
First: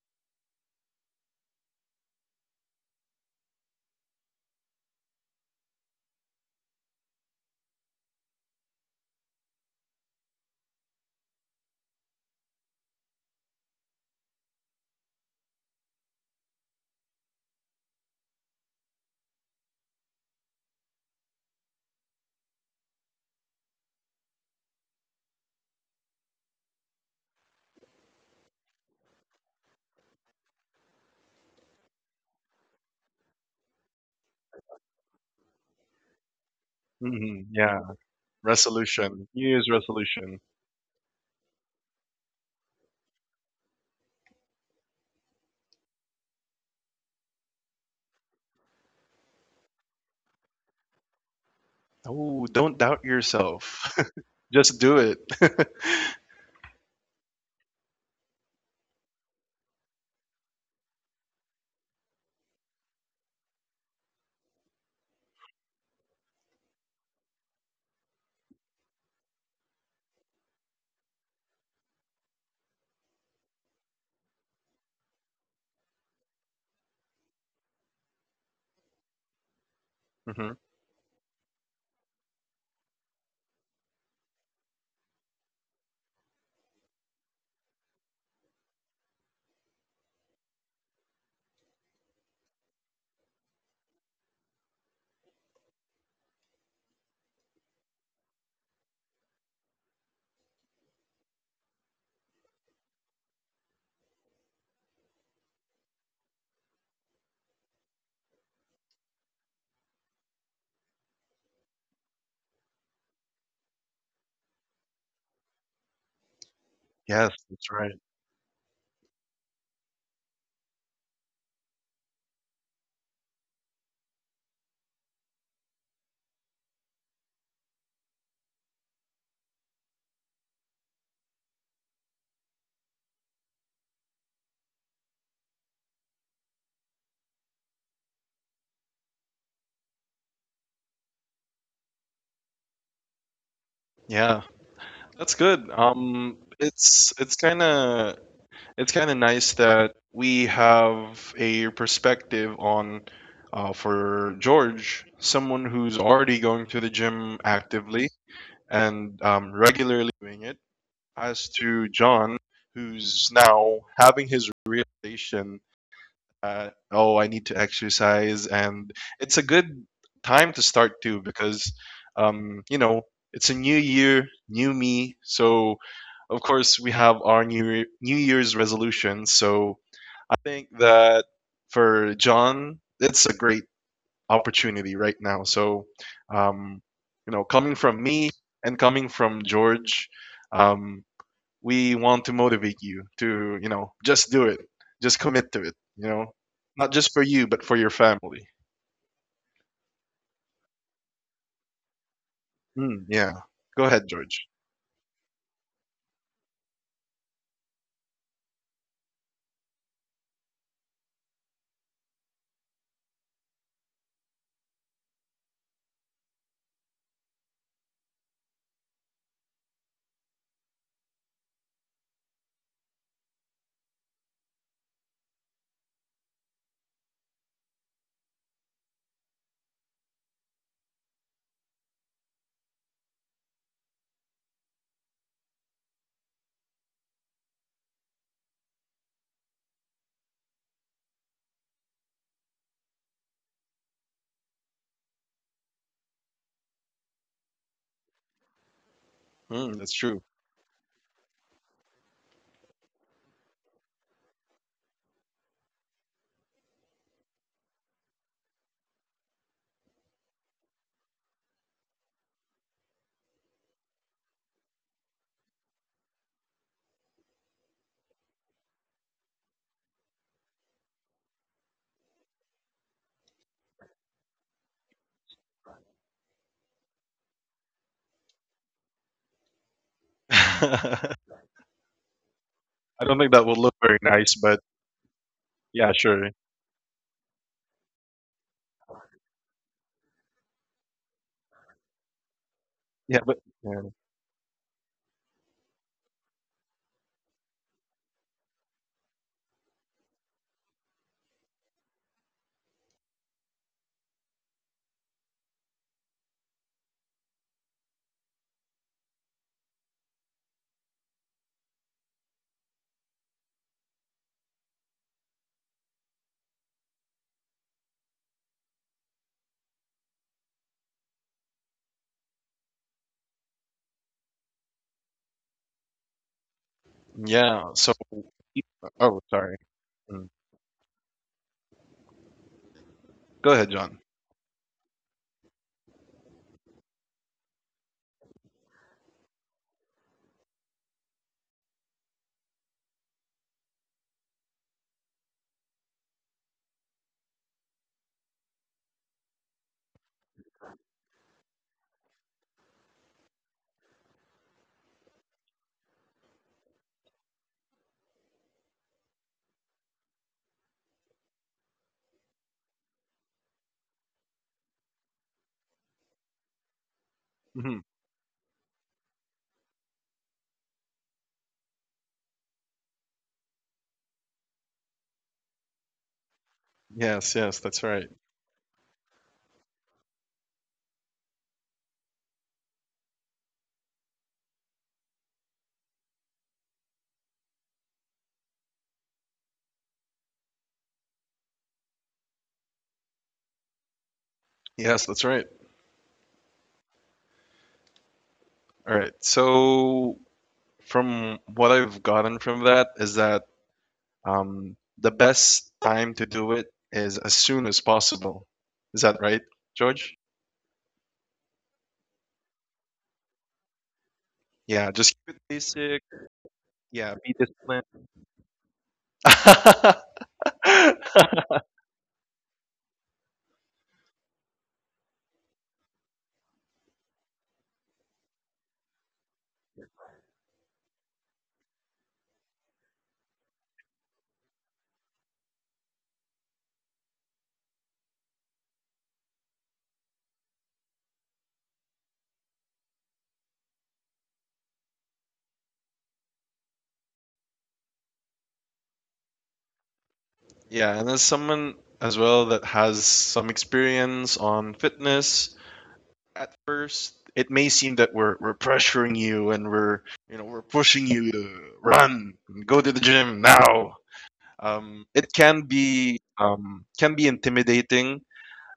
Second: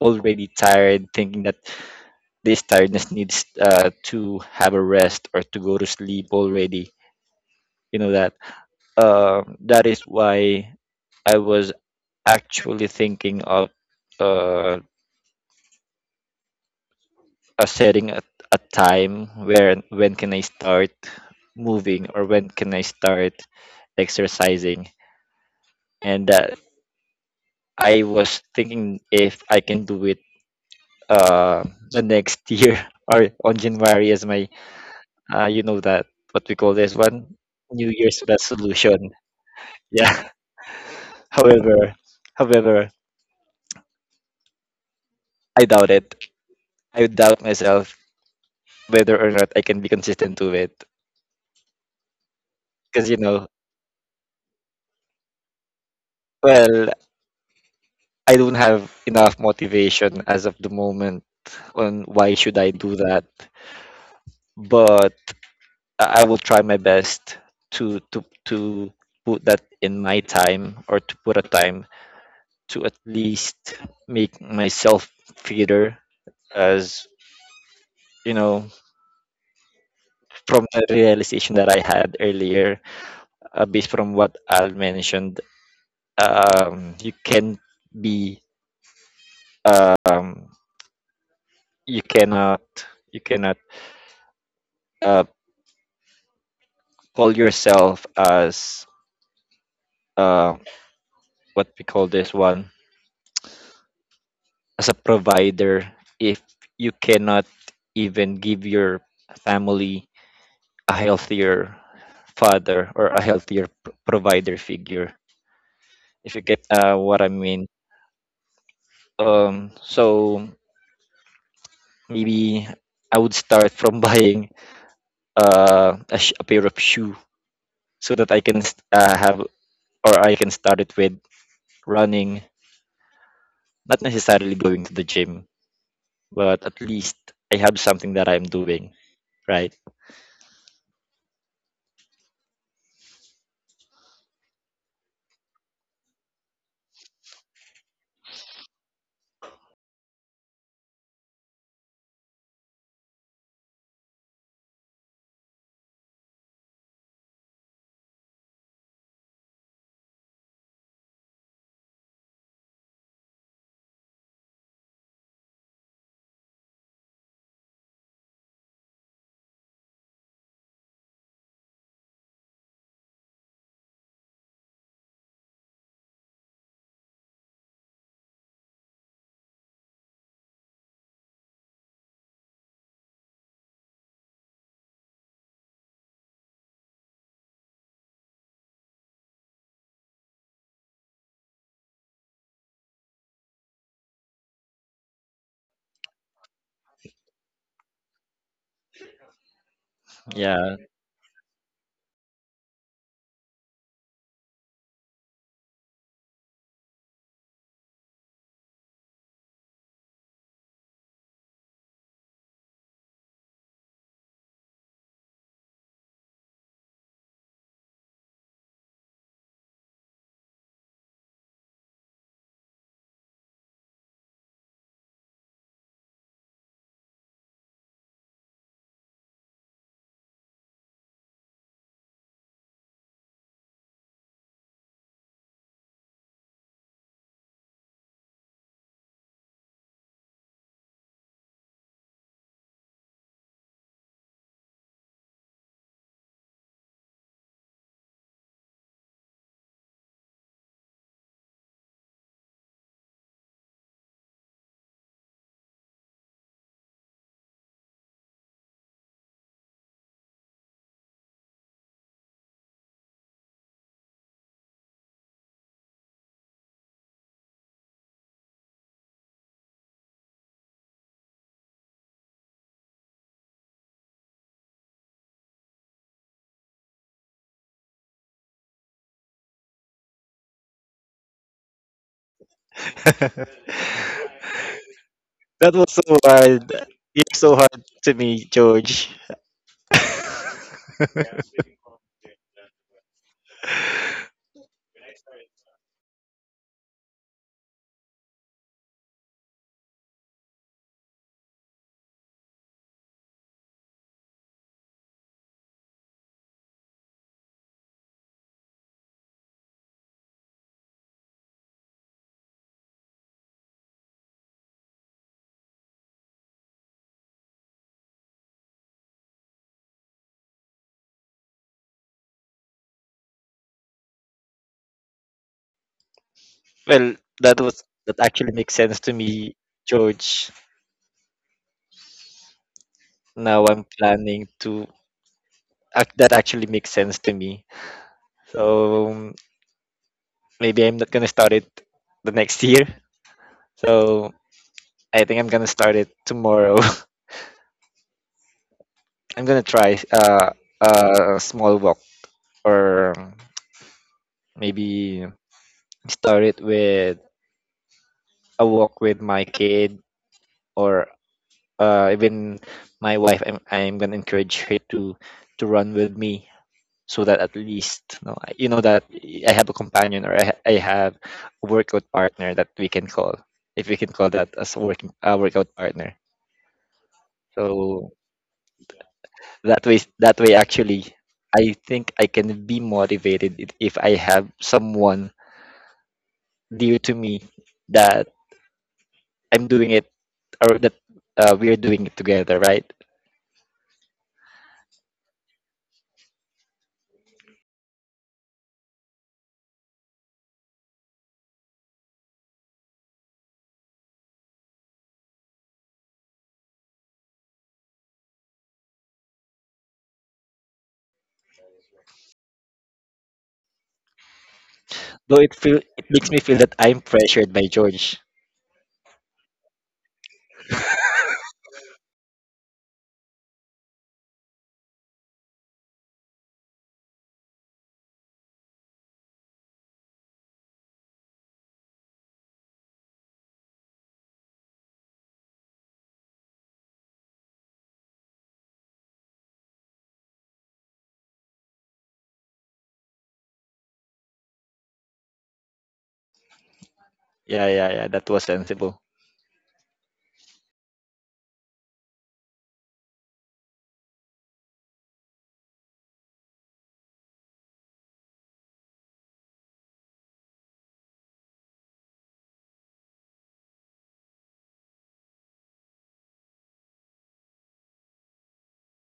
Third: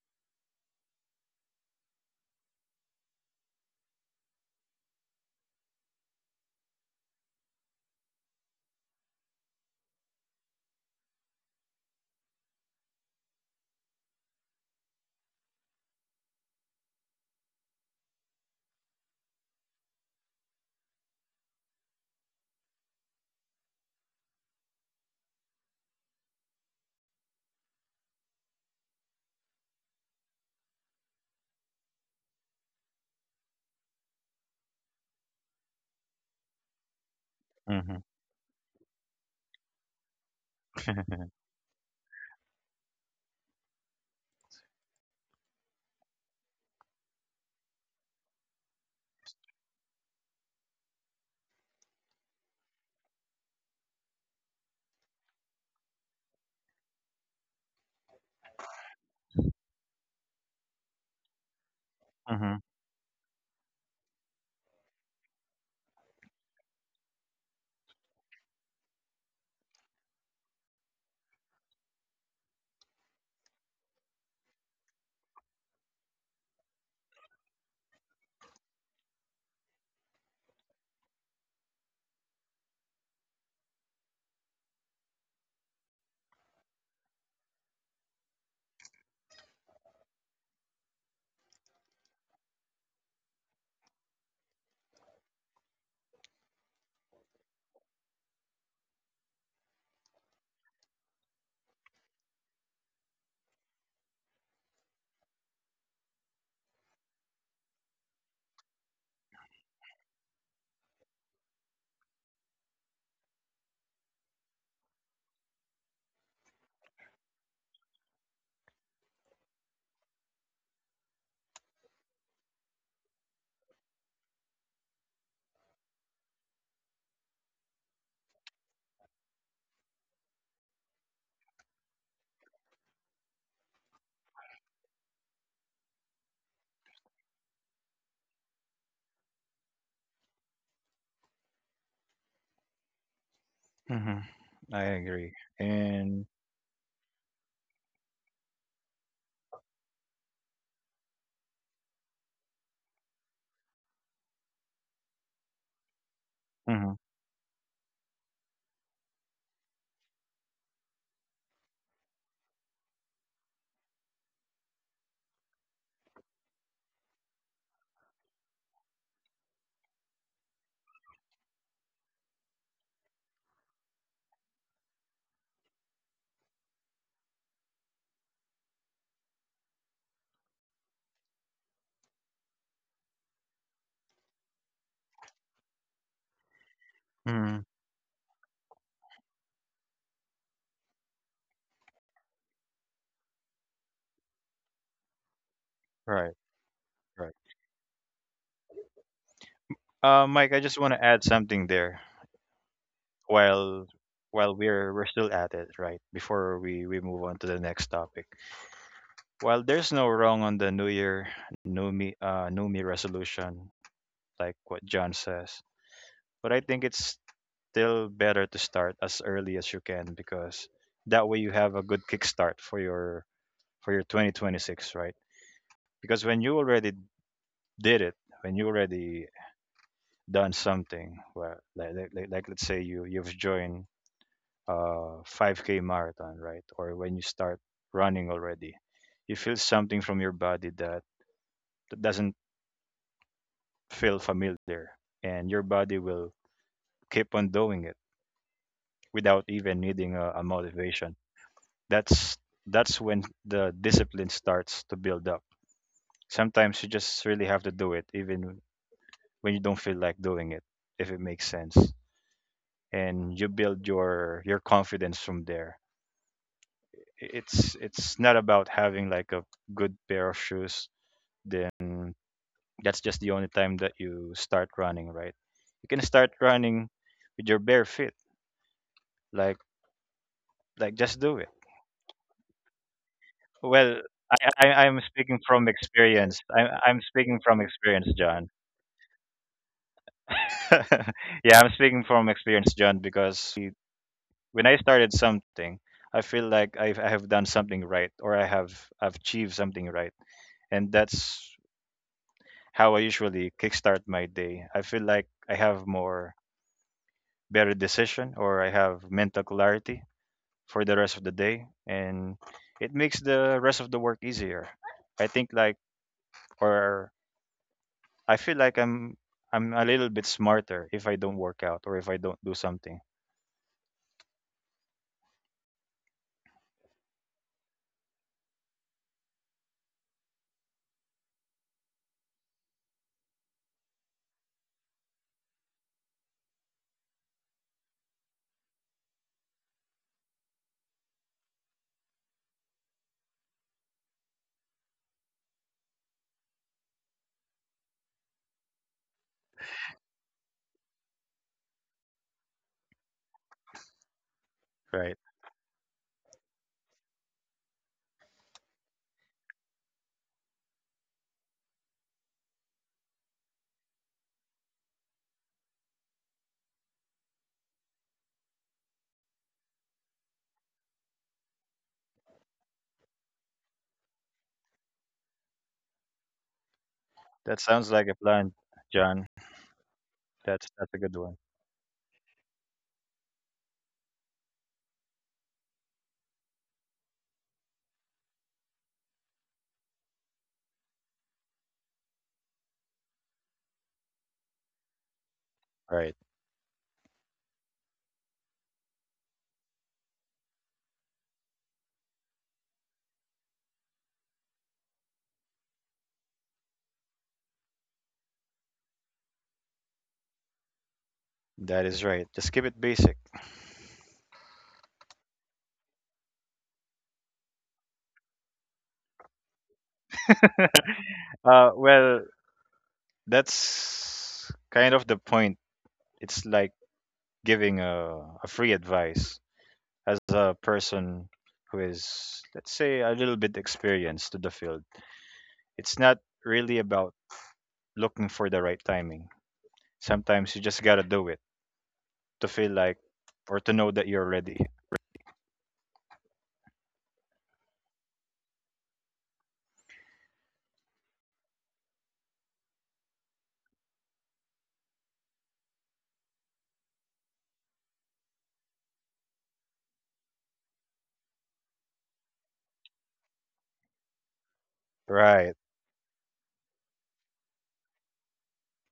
[SPEAKER 2] already tired, thinking that this tiredness needs uh, to have a rest or to go to sleep already. You know that. Uh, that is why I was actually thinking of uh, a setting a, a time where when can I start moving or when can I start exercising, and that I was thinking if I can do it uh, the next year or on January as my uh, you know that what we call this one,
[SPEAKER 1] Hmm,
[SPEAKER 3] it.
[SPEAKER 2] New
[SPEAKER 1] yeah.
[SPEAKER 2] Year's resolution.
[SPEAKER 1] resolution New year's
[SPEAKER 2] Yeah.
[SPEAKER 1] resolution.
[SPEAKER 2] However, however, I doubt it. I doubt myself whether or not I can be consistent to it.
[SPEAKER 1] Oh, don't
[SPEAKER 2] Because, you
[SPEAKER 1] doubt
[SPEAKER 2] know,
[SPEAKER 1] yourself. Just do it.
[SPEAKER 2] well, I don't have enough motivation as of the moment on why should
[SPEAKER 3] Hmm.
[SPEAKER 2] I do that. But I I will try my best to to to put that in my time or to put a time to at least make myself fitter as you know,
[SPEAKER 1] Mhm.
[SPEAKER 2] from the realization that I had earlier, uh, based from what Al mentioned, um, you can be um, you cannot you cannot uh, call yourself as uh, what we call this one, as a provider if you cannot even give your family a healthier father or a healthier p- provider figure, if you get uh, what I
[SPEAKER 1] Yes,
[SPEAKER 2] mean.
[SPEAKER 1] that's right.
[SPEAKER 2] Um so maybe I would start from buying uh, a, sh- a pair of shoe so that I can st- uh, have or i can start it with running, not necessarily going to the gym, but at least I have something that I'm doing, right?
[SPEAKER 3] Mhm.
[SPEAKER 1] Yeah,
[SPEAKER 3] I agree.
[SPEAKER 1] that's good.
[SPEAKER 3] And
[SPEAKER 1] Um, it's it's kind of it's kind of nice that we have a perspective on, uh, for George, someone who's already going to
[SPEAKER 3] mhm,
[SPEAKER 1] the gym actively and um, regularly doing it, as to John, who's now having his realization, uh, oh, I need to exercise. And it's a good time to start too because, um, you know, it's a new year, new me. So, of course, we have our new, Year- new Year's resolutions. So, I think that for John, it's a great opportunity right now. So, um, you know,
[SPEAKER 3] mhm,
[SPEAKER 1] coming from me and coming from George, um, we want to motivate you to, you know just do it, just commit to it, you know
[SPEAKER 3] right,
[SPEAKER 1] not just for
[SPEAKER 3] right.
[SPEAKER 1] you, but for your family.
[SPEAKER 3] Uh, Mike, I
[SPEAKER 2] Yeah.
[SPEAKER 3] just want to add something there
[SPEAKER 1] Mm, yeah.
[SPEAKER 3] while,
[SPEAKER 1] Go ahead, George.
[SPEAKER 3] while we're we're still at it, right? Before we we move on to the next topic. While there's no wrong on the New Year, New Me, uh, New Me resolution, like what John says, but I think it's still better to start as early as you can, because that way you have a good kickstart for your, for your twenty twenty-six, right? Because when you already did it, when you already done something well, like, like, like like let's say you you've joined a five k marathon, right? Or when you start running already, you feel something from your body that, that doesn't feel familiar, and your body will keep on doing it without even
[SPEAKER 1] Mm, that's
[SPEAKER 3] needing
[SPEAKER 1] true.
[SPEAKER 3] a, a motivation. that's that's when the discipline starts to build up. Sometimes you just really have to do it even when you don't feel like doing it, if it makes sense, and you build your your confidence from there. it's it's not about having like a good pair of shoes, then that's just the only time that you start running, right? You can start running with your bare feet, like
[SPEAKER 1] I
[SPEAKER 3] like just do it.
[SPEAKER 1] don't think
[SPEAKER 2] That
[SPEAKER 1] that would look
[SPEAKER 3] well
[SPEAKER 1] very nice,
[SPEAKER 3] i,
[SPEAKER 1] but
[SPEAKER 3] I I'm speaking from
[SPEAKER 2] was
[SPEAKER 1] yeah,
[SPEAKER 2] so
[SPEAKER 1] sure.
[SPEAKER 3] experience.
[SPEAKER 2] hard.
[SPEAKER 3] I'm, I'm
[SPEAKER 2] You're
[SPEAKER 3] speaking
[SPEAKER 2] so
[SPEAKER 3] from
[SPEAKER 2] hard
[SPEAKER 3] experience,
[SPEAKER 2] to me,
[SPEAKER 3] John.
[SPEAKER 2] George.
[SPEAKER 3] yeah, I'm speaking from experience, John,
[SPEAKER 1] Yeah, but,
[SPEAKER 3] because y-
[SPEAKER 1] yeah,
[SPEAKER 3] when I started something, I feel like I've, I have done something right, or I have, I've achieved something, right? And that's how I usually kickstart my day. I feel like I have more better decision, or I have mental clarity for the rest of the day, and it makes the rest of the work easier. I think like, or I feel like I'm I'm a little bit smarter if I don't work out or if I don't do something.
[SPEAKER 2] Well, that
[SPEAKER 1] yeah.
[SPEAKER 2] was
[SPEAKER 1] So,
[SPEAKER 2] that actually makes sense to
[SPEAKER 1] oh,
[SPEAKER 2] me,
[SPEAKER 1] sorry. Mm.
[SPEAKER 2] George.
[SPEAKER 1] Go
[SPEAKER 2] Now
[SPEAKER 1] ahead,
[SPEAKER 2] I'm
[SPEAKER 1] John.
[SPEAKER 2] planning to act, that actually makes sense to me. So um, maybe I'm not gonna start it the next year. So I think I'm gonna start it tomorrow. I'm gonna try uh, a small walk or maybe
[SPEAKER 3] Right.
[SPEAKER 2] start it with a walk with my kid or uh, even my wife. I'm, I'm gonna encourage her to to run with me so that at
[SPEAKER 1] Hmm.
[SPEAKER 2] least you know, I- you know that I have a companion or I, ha- I have a workout partner that we can call, if we can call that as a working a workout partner.
[SPEAKER 1] Yes, yes,
[SPEAKER 3] That
[SPEAKER 1] that's
[SPEAKER 2] So
[SPEAKER 1] right.
[SPEAKER 3] sounds like a plan, John.
[SPEAKER 2] that way, that way
[SPEAKER 3] That's
[SPEAKER 2] actually
[SPEAKER 3] that's a good one.
[SPEAKER 2] I think I can be motivated if if I have someone dear to me that I'm doing it or that uh, we're doing it together, right?
[SPEAKER 1] Yes, that's right.
[SPEAKER 3] Right.
[SPEAKER 1] All right, so from what I've gotten from that is that, Um, the best time to do it is as soon as possible. Is that right, George?
[SPEAKER 3] That is right. Just keep it basic.
[SPEAKER 1] Yeah, just keep it
[SPEAKER 2] Though it feel
[SPEAKER 1] basic.
[SPEAKER 2] it makes me feel that I'm
[SPEAKER 1] Yeah, be
[SPEAKER 2] pressured by George.
[SPEAKER 1] disciplined.
[SPEAKER 3] Uh, well, that's kind of the point. It's like giving a, a free advice as a person who is, let's say, a little bit experienced to the field. It's not really about looking for the right timing. Sometimes you just gotta do it to feel like or to know that you're ready.
[SPEAKER 2] Yeah, yeah, yeah. That was sensible.
[SPEAKER 1] Yeah, and as someone as well that has some experience on fitness, at first it may seem that we're we're pressuring you and we're you know we're pushing you to run, go to the gym now. Um, it
[SPEAKER 3] Right.
[SPEAKER 1] can be, um, can be intimidating.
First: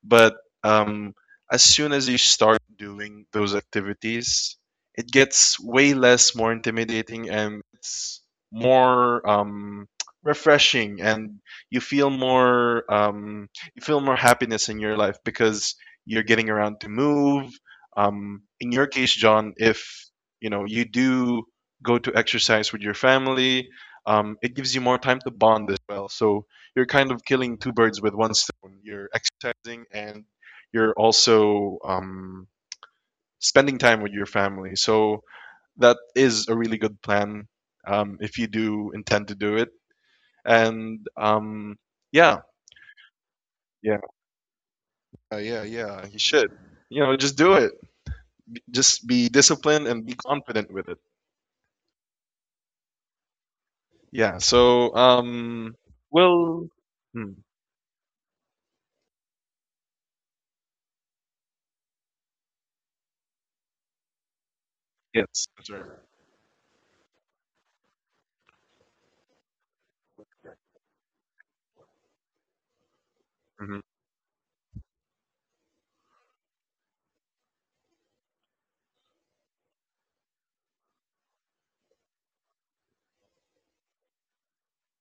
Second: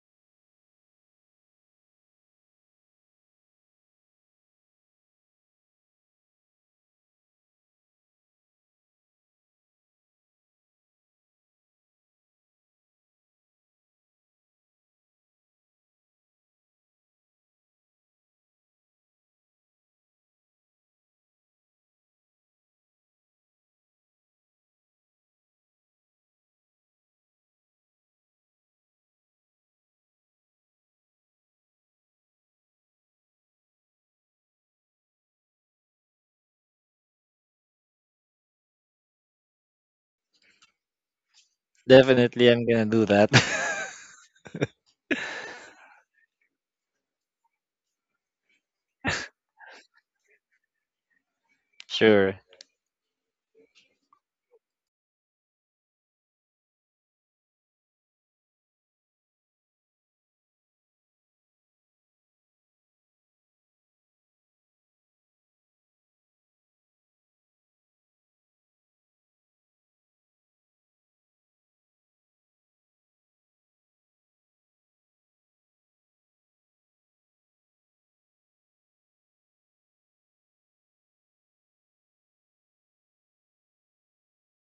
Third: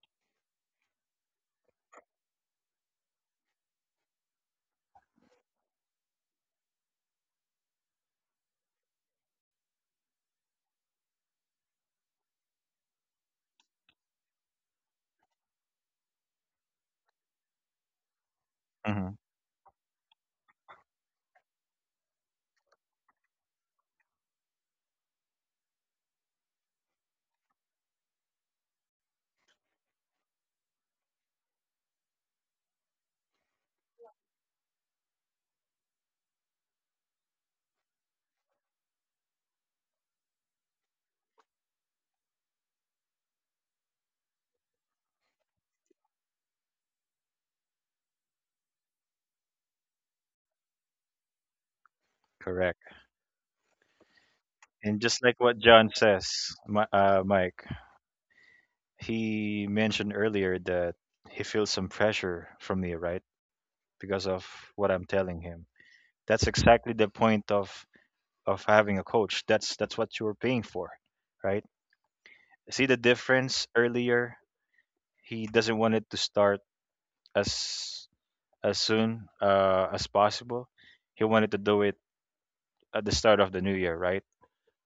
[SPEAKER 1] But um, as soon as you start doing those activities, it gets way less more intimidating, and it's more, um, refreshing, and you feel more, um, you feel more happiness in your life, because you're getting around to move. Um, in your case,
[SPEAKER 3] Hmm.
[SPEAKER 1] John, if you know you do go to exercise with your family, um, it gives you more time to bond as well. So you're kind of killing two birds with one stone. You're exercising and you're also um, spending time with your family. So that is a really good plan, um, if you do intend to do it. And um, yeah,
[SPEAKER 2] Definitely, I'm gonna do that.
[SPEAKER 1] yeah, uh, yeah, yeah. You should, you know, just do it. Just be disciplined and be confident with it.
[SPEAKER 2] Sure.
[SPEAKER 3] Correct.
[SPEAKER 1] Yeah. So,
[SPEAKER 3] And just like
[SPEAKER 1] um,
[SPEAKER 3] what John
[SPEAKER 1] well,
[SPEAKER 3] says, Mi-
[SPEAKER 1] hmm,
[SPEAKER 3] uh, Mike, he mentioned earlier that he feels some pressure from me, right? Because of what I'm
[SPEAKER 1] yes,
[SPEAKER 3] telling
[SPEAKER 1] that's
[SPEAKER 3] him.
[SPEAKER 1] right.
[SPEAKER 3] That's exactly the point of of having a coach. That's that's what you are paying for, right? See the
[SPEAKER 1] Hmm.
[SPEAKER 3] difference earlier. He doesn't want it to start as as soon uh, as possible. He wanted to do it at the start of the new year, right?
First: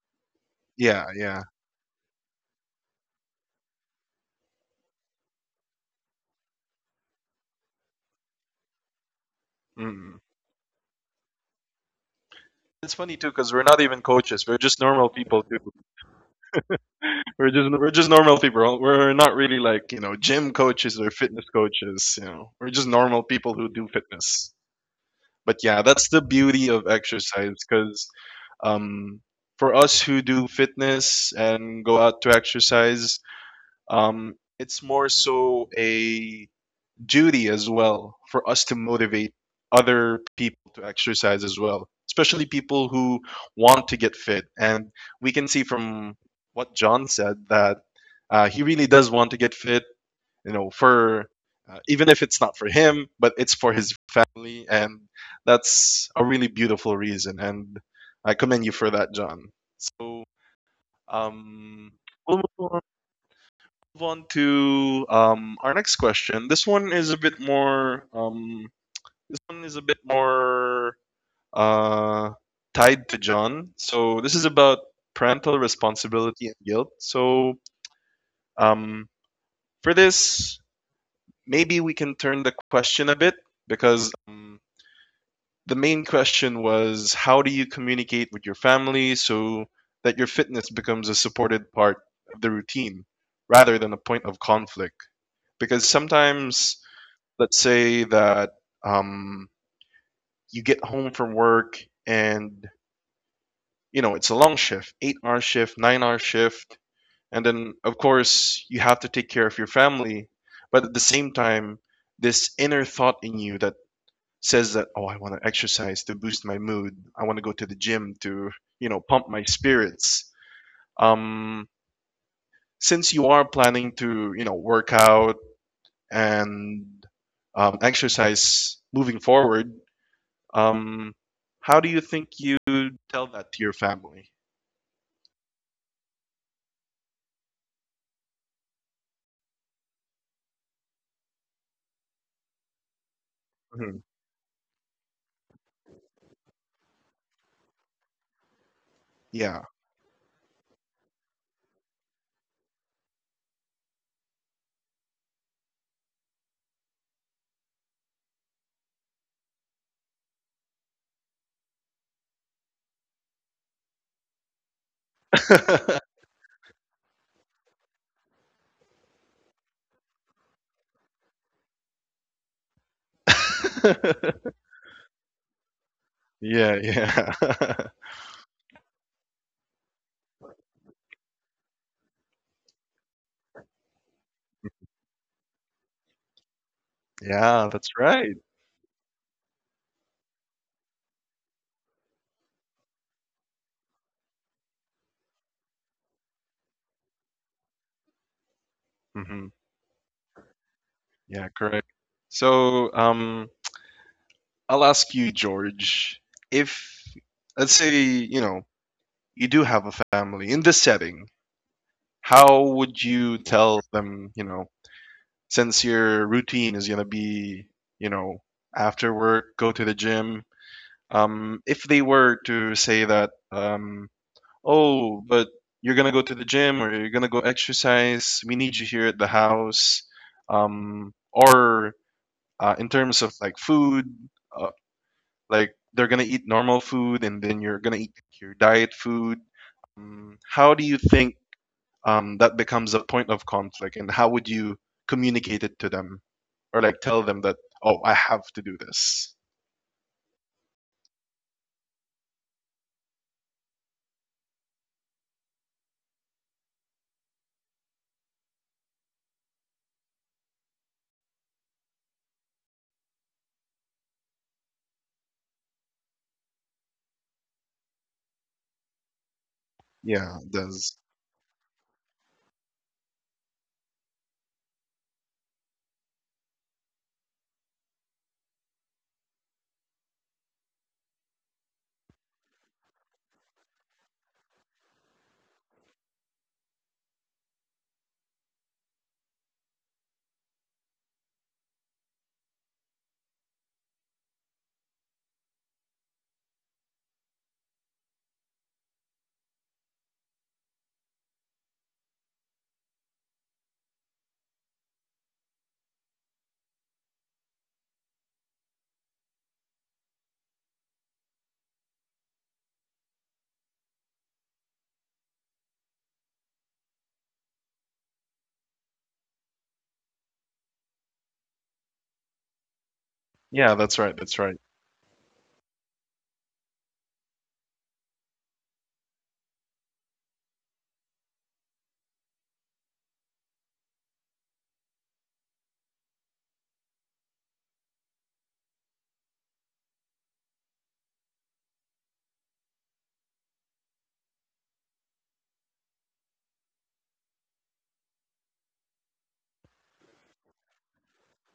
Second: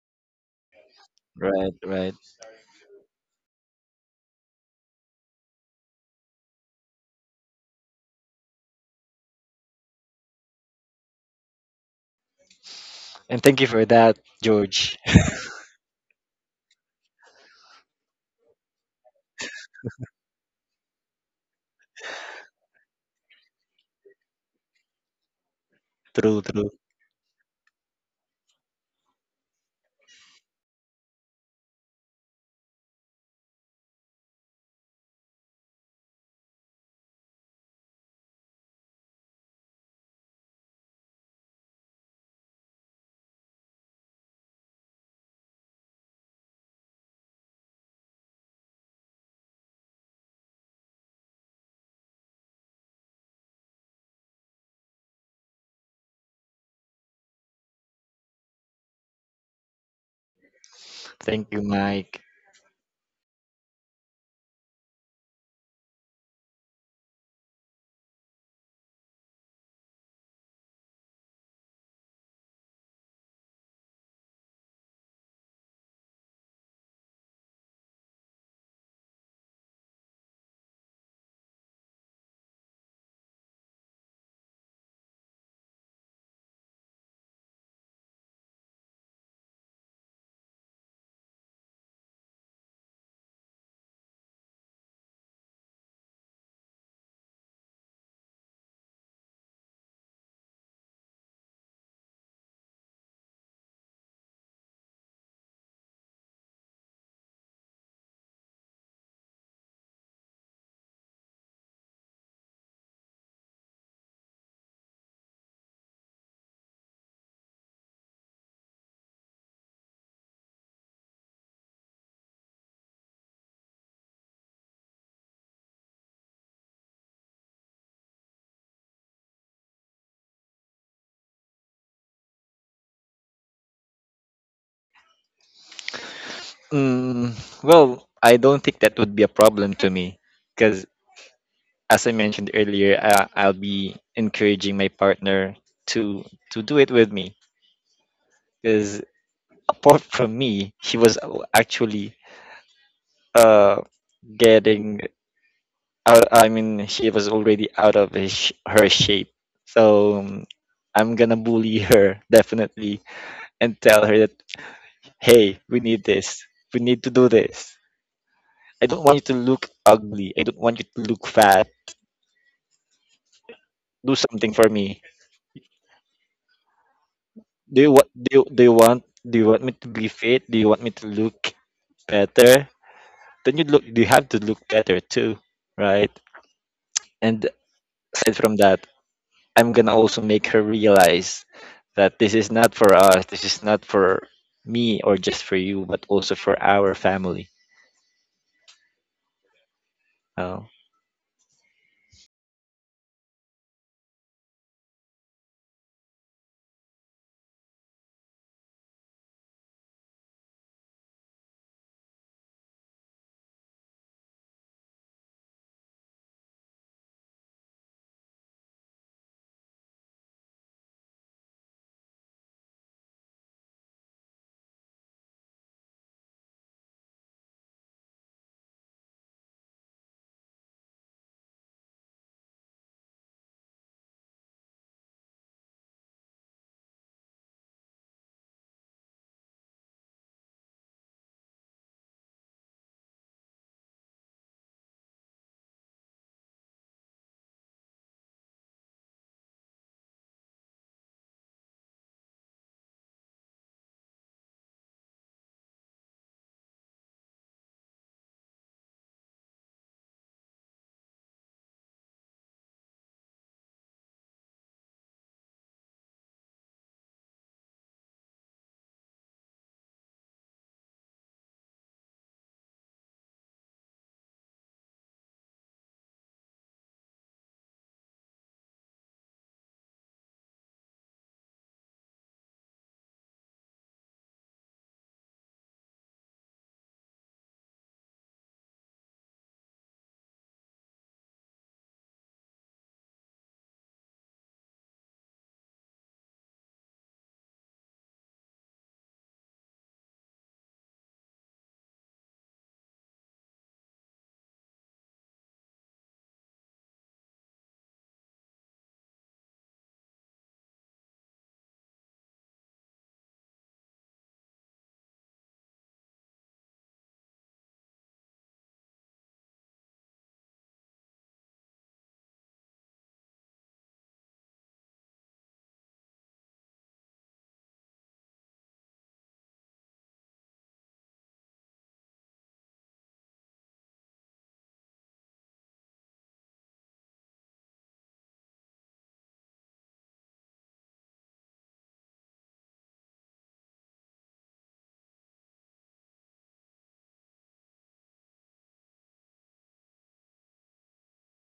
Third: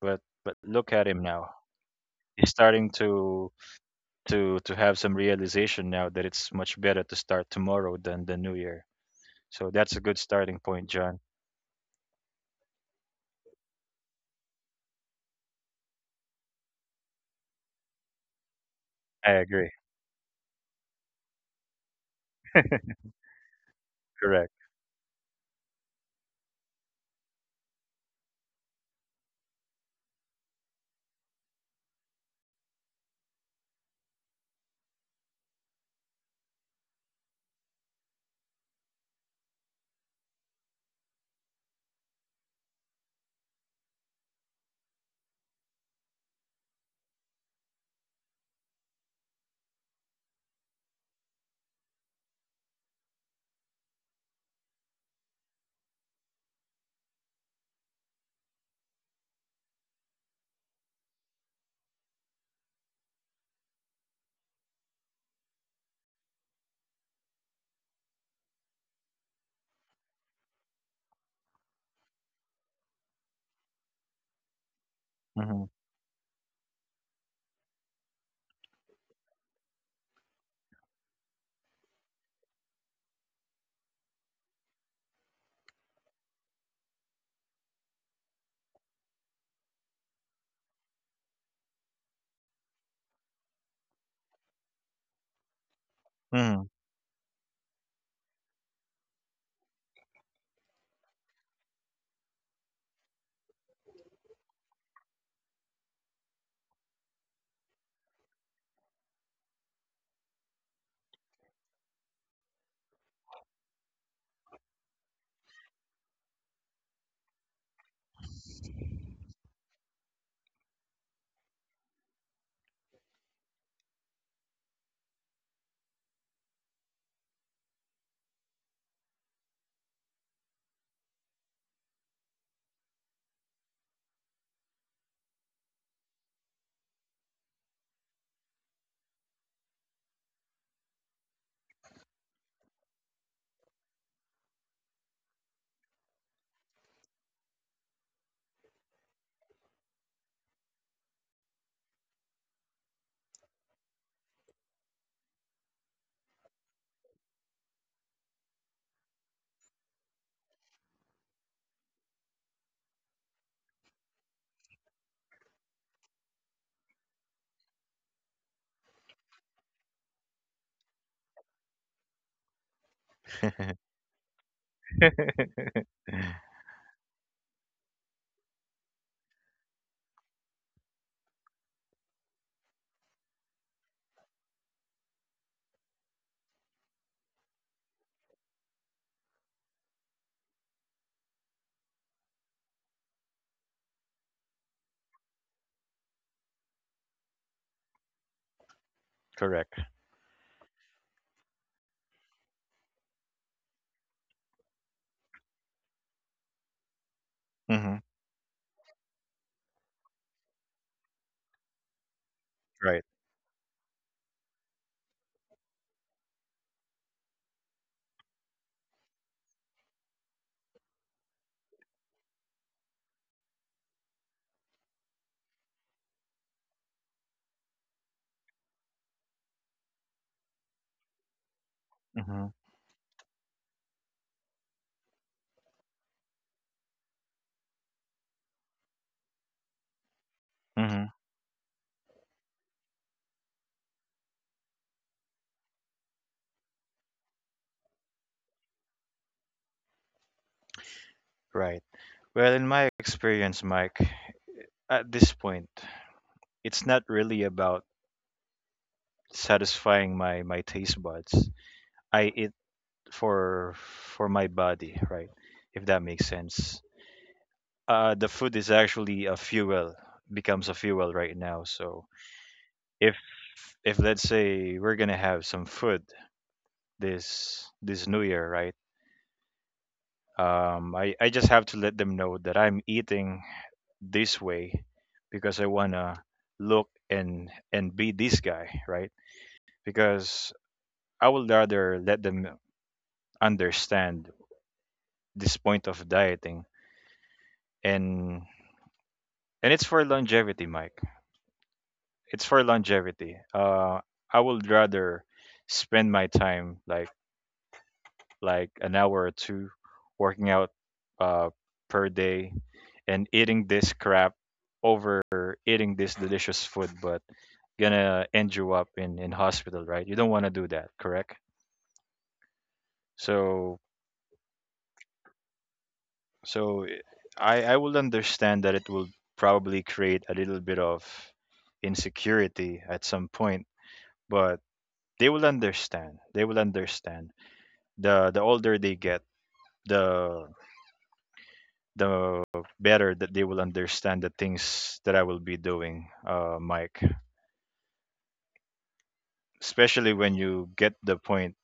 [SPEAKER 3] But but look at
[SPEAKER 1] Yeah,
[SPEAKER 3] him
[SPEAKER 1] yeah.
[SPEAKER 3] now.
[SPEAKER 2] Right, right.
[SPEAKER 3] He's starting to to to have some realization now that it's much better to start tomorrow than the new year. So that's a good
[SPEAKER 1] Mm.
[SPEAKER 3] starting point, John.
[SPEAKER 1] It's funny too
[SPEAKER 2] And
[SPEAKER 1] because
[SPEAKER 2] thank
[SPEAKER 1] we're
[SPEAKER 2] you
[SPEAKER 1] not
[SPEAKER 2] for
[SPEAKER 1] even
[SPEAKER 2] that,
[SPEAKER 1] coaches; we're just
[SPEAKER 2] George.
[SPEAKER 1] normal people too. We're just we're just normal people. We're
[SPEAKER 3] I
[SPEAKER 1] not really
[SPEAKER 3] agree.
[SPEAKER 1] like, you know gym coaches or fitness coaches. You know, we're just normal people who do
[SPEAKER 3] Correct.
[SPEAKER 1] fitness. But yeah, that's the
[SPEAKER 2] True,
[SPEAKER 1] beauty
[SPEAKER 2] true.
[SPEAKER 1] of exercise because um, for us who do fitness and go out to exercise, um, it's more so a duty as well for us to motivate other people to exercise as well, especially people who want to get fit. And we can see from what John said that uh, he really does want to get fit, you know, for uh, even if it's not for him, but it's for his family. And that's a really beautiful reason. And I commend you for that, John. So,
[SPEAKER 2] Thank you,
[SPEAKER 1] um,
[SPEAKER 2] Mike.
[SPEAKER 1] we'll move on move on to um, our next question. This one is a bit more um, is a bit more uh, tied to John. So this is about
[SPEAKER 3] Hmm.
[SPEAKER 1] parental responsibility and guilt. So um, for this, maybe we can turn the question a bit because um, the main question was, how do you communicate with your family so that your fitness becomes a supported part of the routine rather than a point of conflict? Because
[SPEAKER 3] Hmm.
[SPEAKER 1] sometimes, let's say that um, you get home from work and you know it's a long shift, eight hour shift, nine hour shift, and then of course you have to take care of your family, but at the same time, this inner thought in you that says that, oh, I want to exercise to boost my mood, I want to go to the gym to, you know, pump my spirits. Um, since you are planning to, you know, work out and um, exercise moving forward, um, how do you think you tell that to your family?
[SPEAKER 2] Mm, well, I don't think that would be a problem to me because, as I mentioned earlier, I, I'll be
[SPEAKER 1] Mhm.
[SPEAKER 2] encouraging my partner to to do it with me because
[SPEAKER 1] Yeah.
[SPEAKER 2] apart from me, she was actually uh getting out. I mean, she was already out of his, sh- her shape. So um, I'm gonna bully her definitely and tell her that hey, we need this. We need to do this. I don't want you to look ugly. I don't want you to look fat. Do something for me.
[SPEAKER 1] Yeah, yeah.
[SPEAKER 2] Do you what? Do you, do you want? Do you want me to be fit? Do you want me to look better? Then you look. You have to look better too, right? And
[SPEAKER 1] Yeah, that's
[SPEAKER 2] aside
[SPEAKER 1] right.
[SPEAKER 2] from that, I'm gonna also make her realize that this is not for us, this is not for me or just for you, but also for our family.
[SPEAKER 1] Mhm.
[SPEAKER 3] Correct.
[SPEAKER 2] Oh.
[SPEAKER 1] Yeah, correct. So, um, I'll ask you, George, if let's
[SPEAKER 3] Hmm.
[SPEAKER 1] say, you know, you do have a family in this setting, how
[SPEAKER 3] Right.
[SPEAKER 1] would you tell them, you know, since your routine is gonna be, you know, after work, go to the gym, um, if they were to say that, um, oh, but you're gonna go to the gym or you're gonna go exercise. We need you here at the house. Um, or
[SPEAKER 3] Hmm.
[SPEAKER 1] uh, in terms of like food, uh, like they're gonna eat normal food and then you're gonna eat your diet food. Um, how do you
[SPEAKER 3] Hmm.
[SPEAKER 1] think um, that becomes a point of conflict, and how would you communicate it to them or like tell them that, oh, I have to do this?
[SPEAKER 3] Right. Well, in my experience, Mike, at this point, it's not really about satisfying my my taste buds. I eat for for my body, right? If that makes sense. Uh, the food is actually a fuel,
[SPEAKER 1] Yeah, it
[SPEAKER 3] becomes a
[SPEAKER 1] does.
[SPEAKER 3] fuel right now. So if if let's say we're gonna have some food this this new year, right? Um, I I just have to let them know that I'm eating this way because I wanna look and and be this guy, right? Because I would rather let them understand this point of dieting, and and it's for longevity, Mike. It's for longevity. Uh, I would rather spend my time like like an hour or two working out, uh, per day and eating this crap over eating this delicious food, but gonna end you up in in hospital, right? You don't want to do that, correct?
[SPEAKER 1] Yeah,
[SPEAKER 3] So,
[SPEAKER 1] that's right. That's right.
[SPEAKER 3] so I I will understand that it will probably create a little bit of insecurity at some point, but they will understand. They will understand. the the older they get, the the better that they will understand the things that I will be doing, uh, Mike, especially when you get the point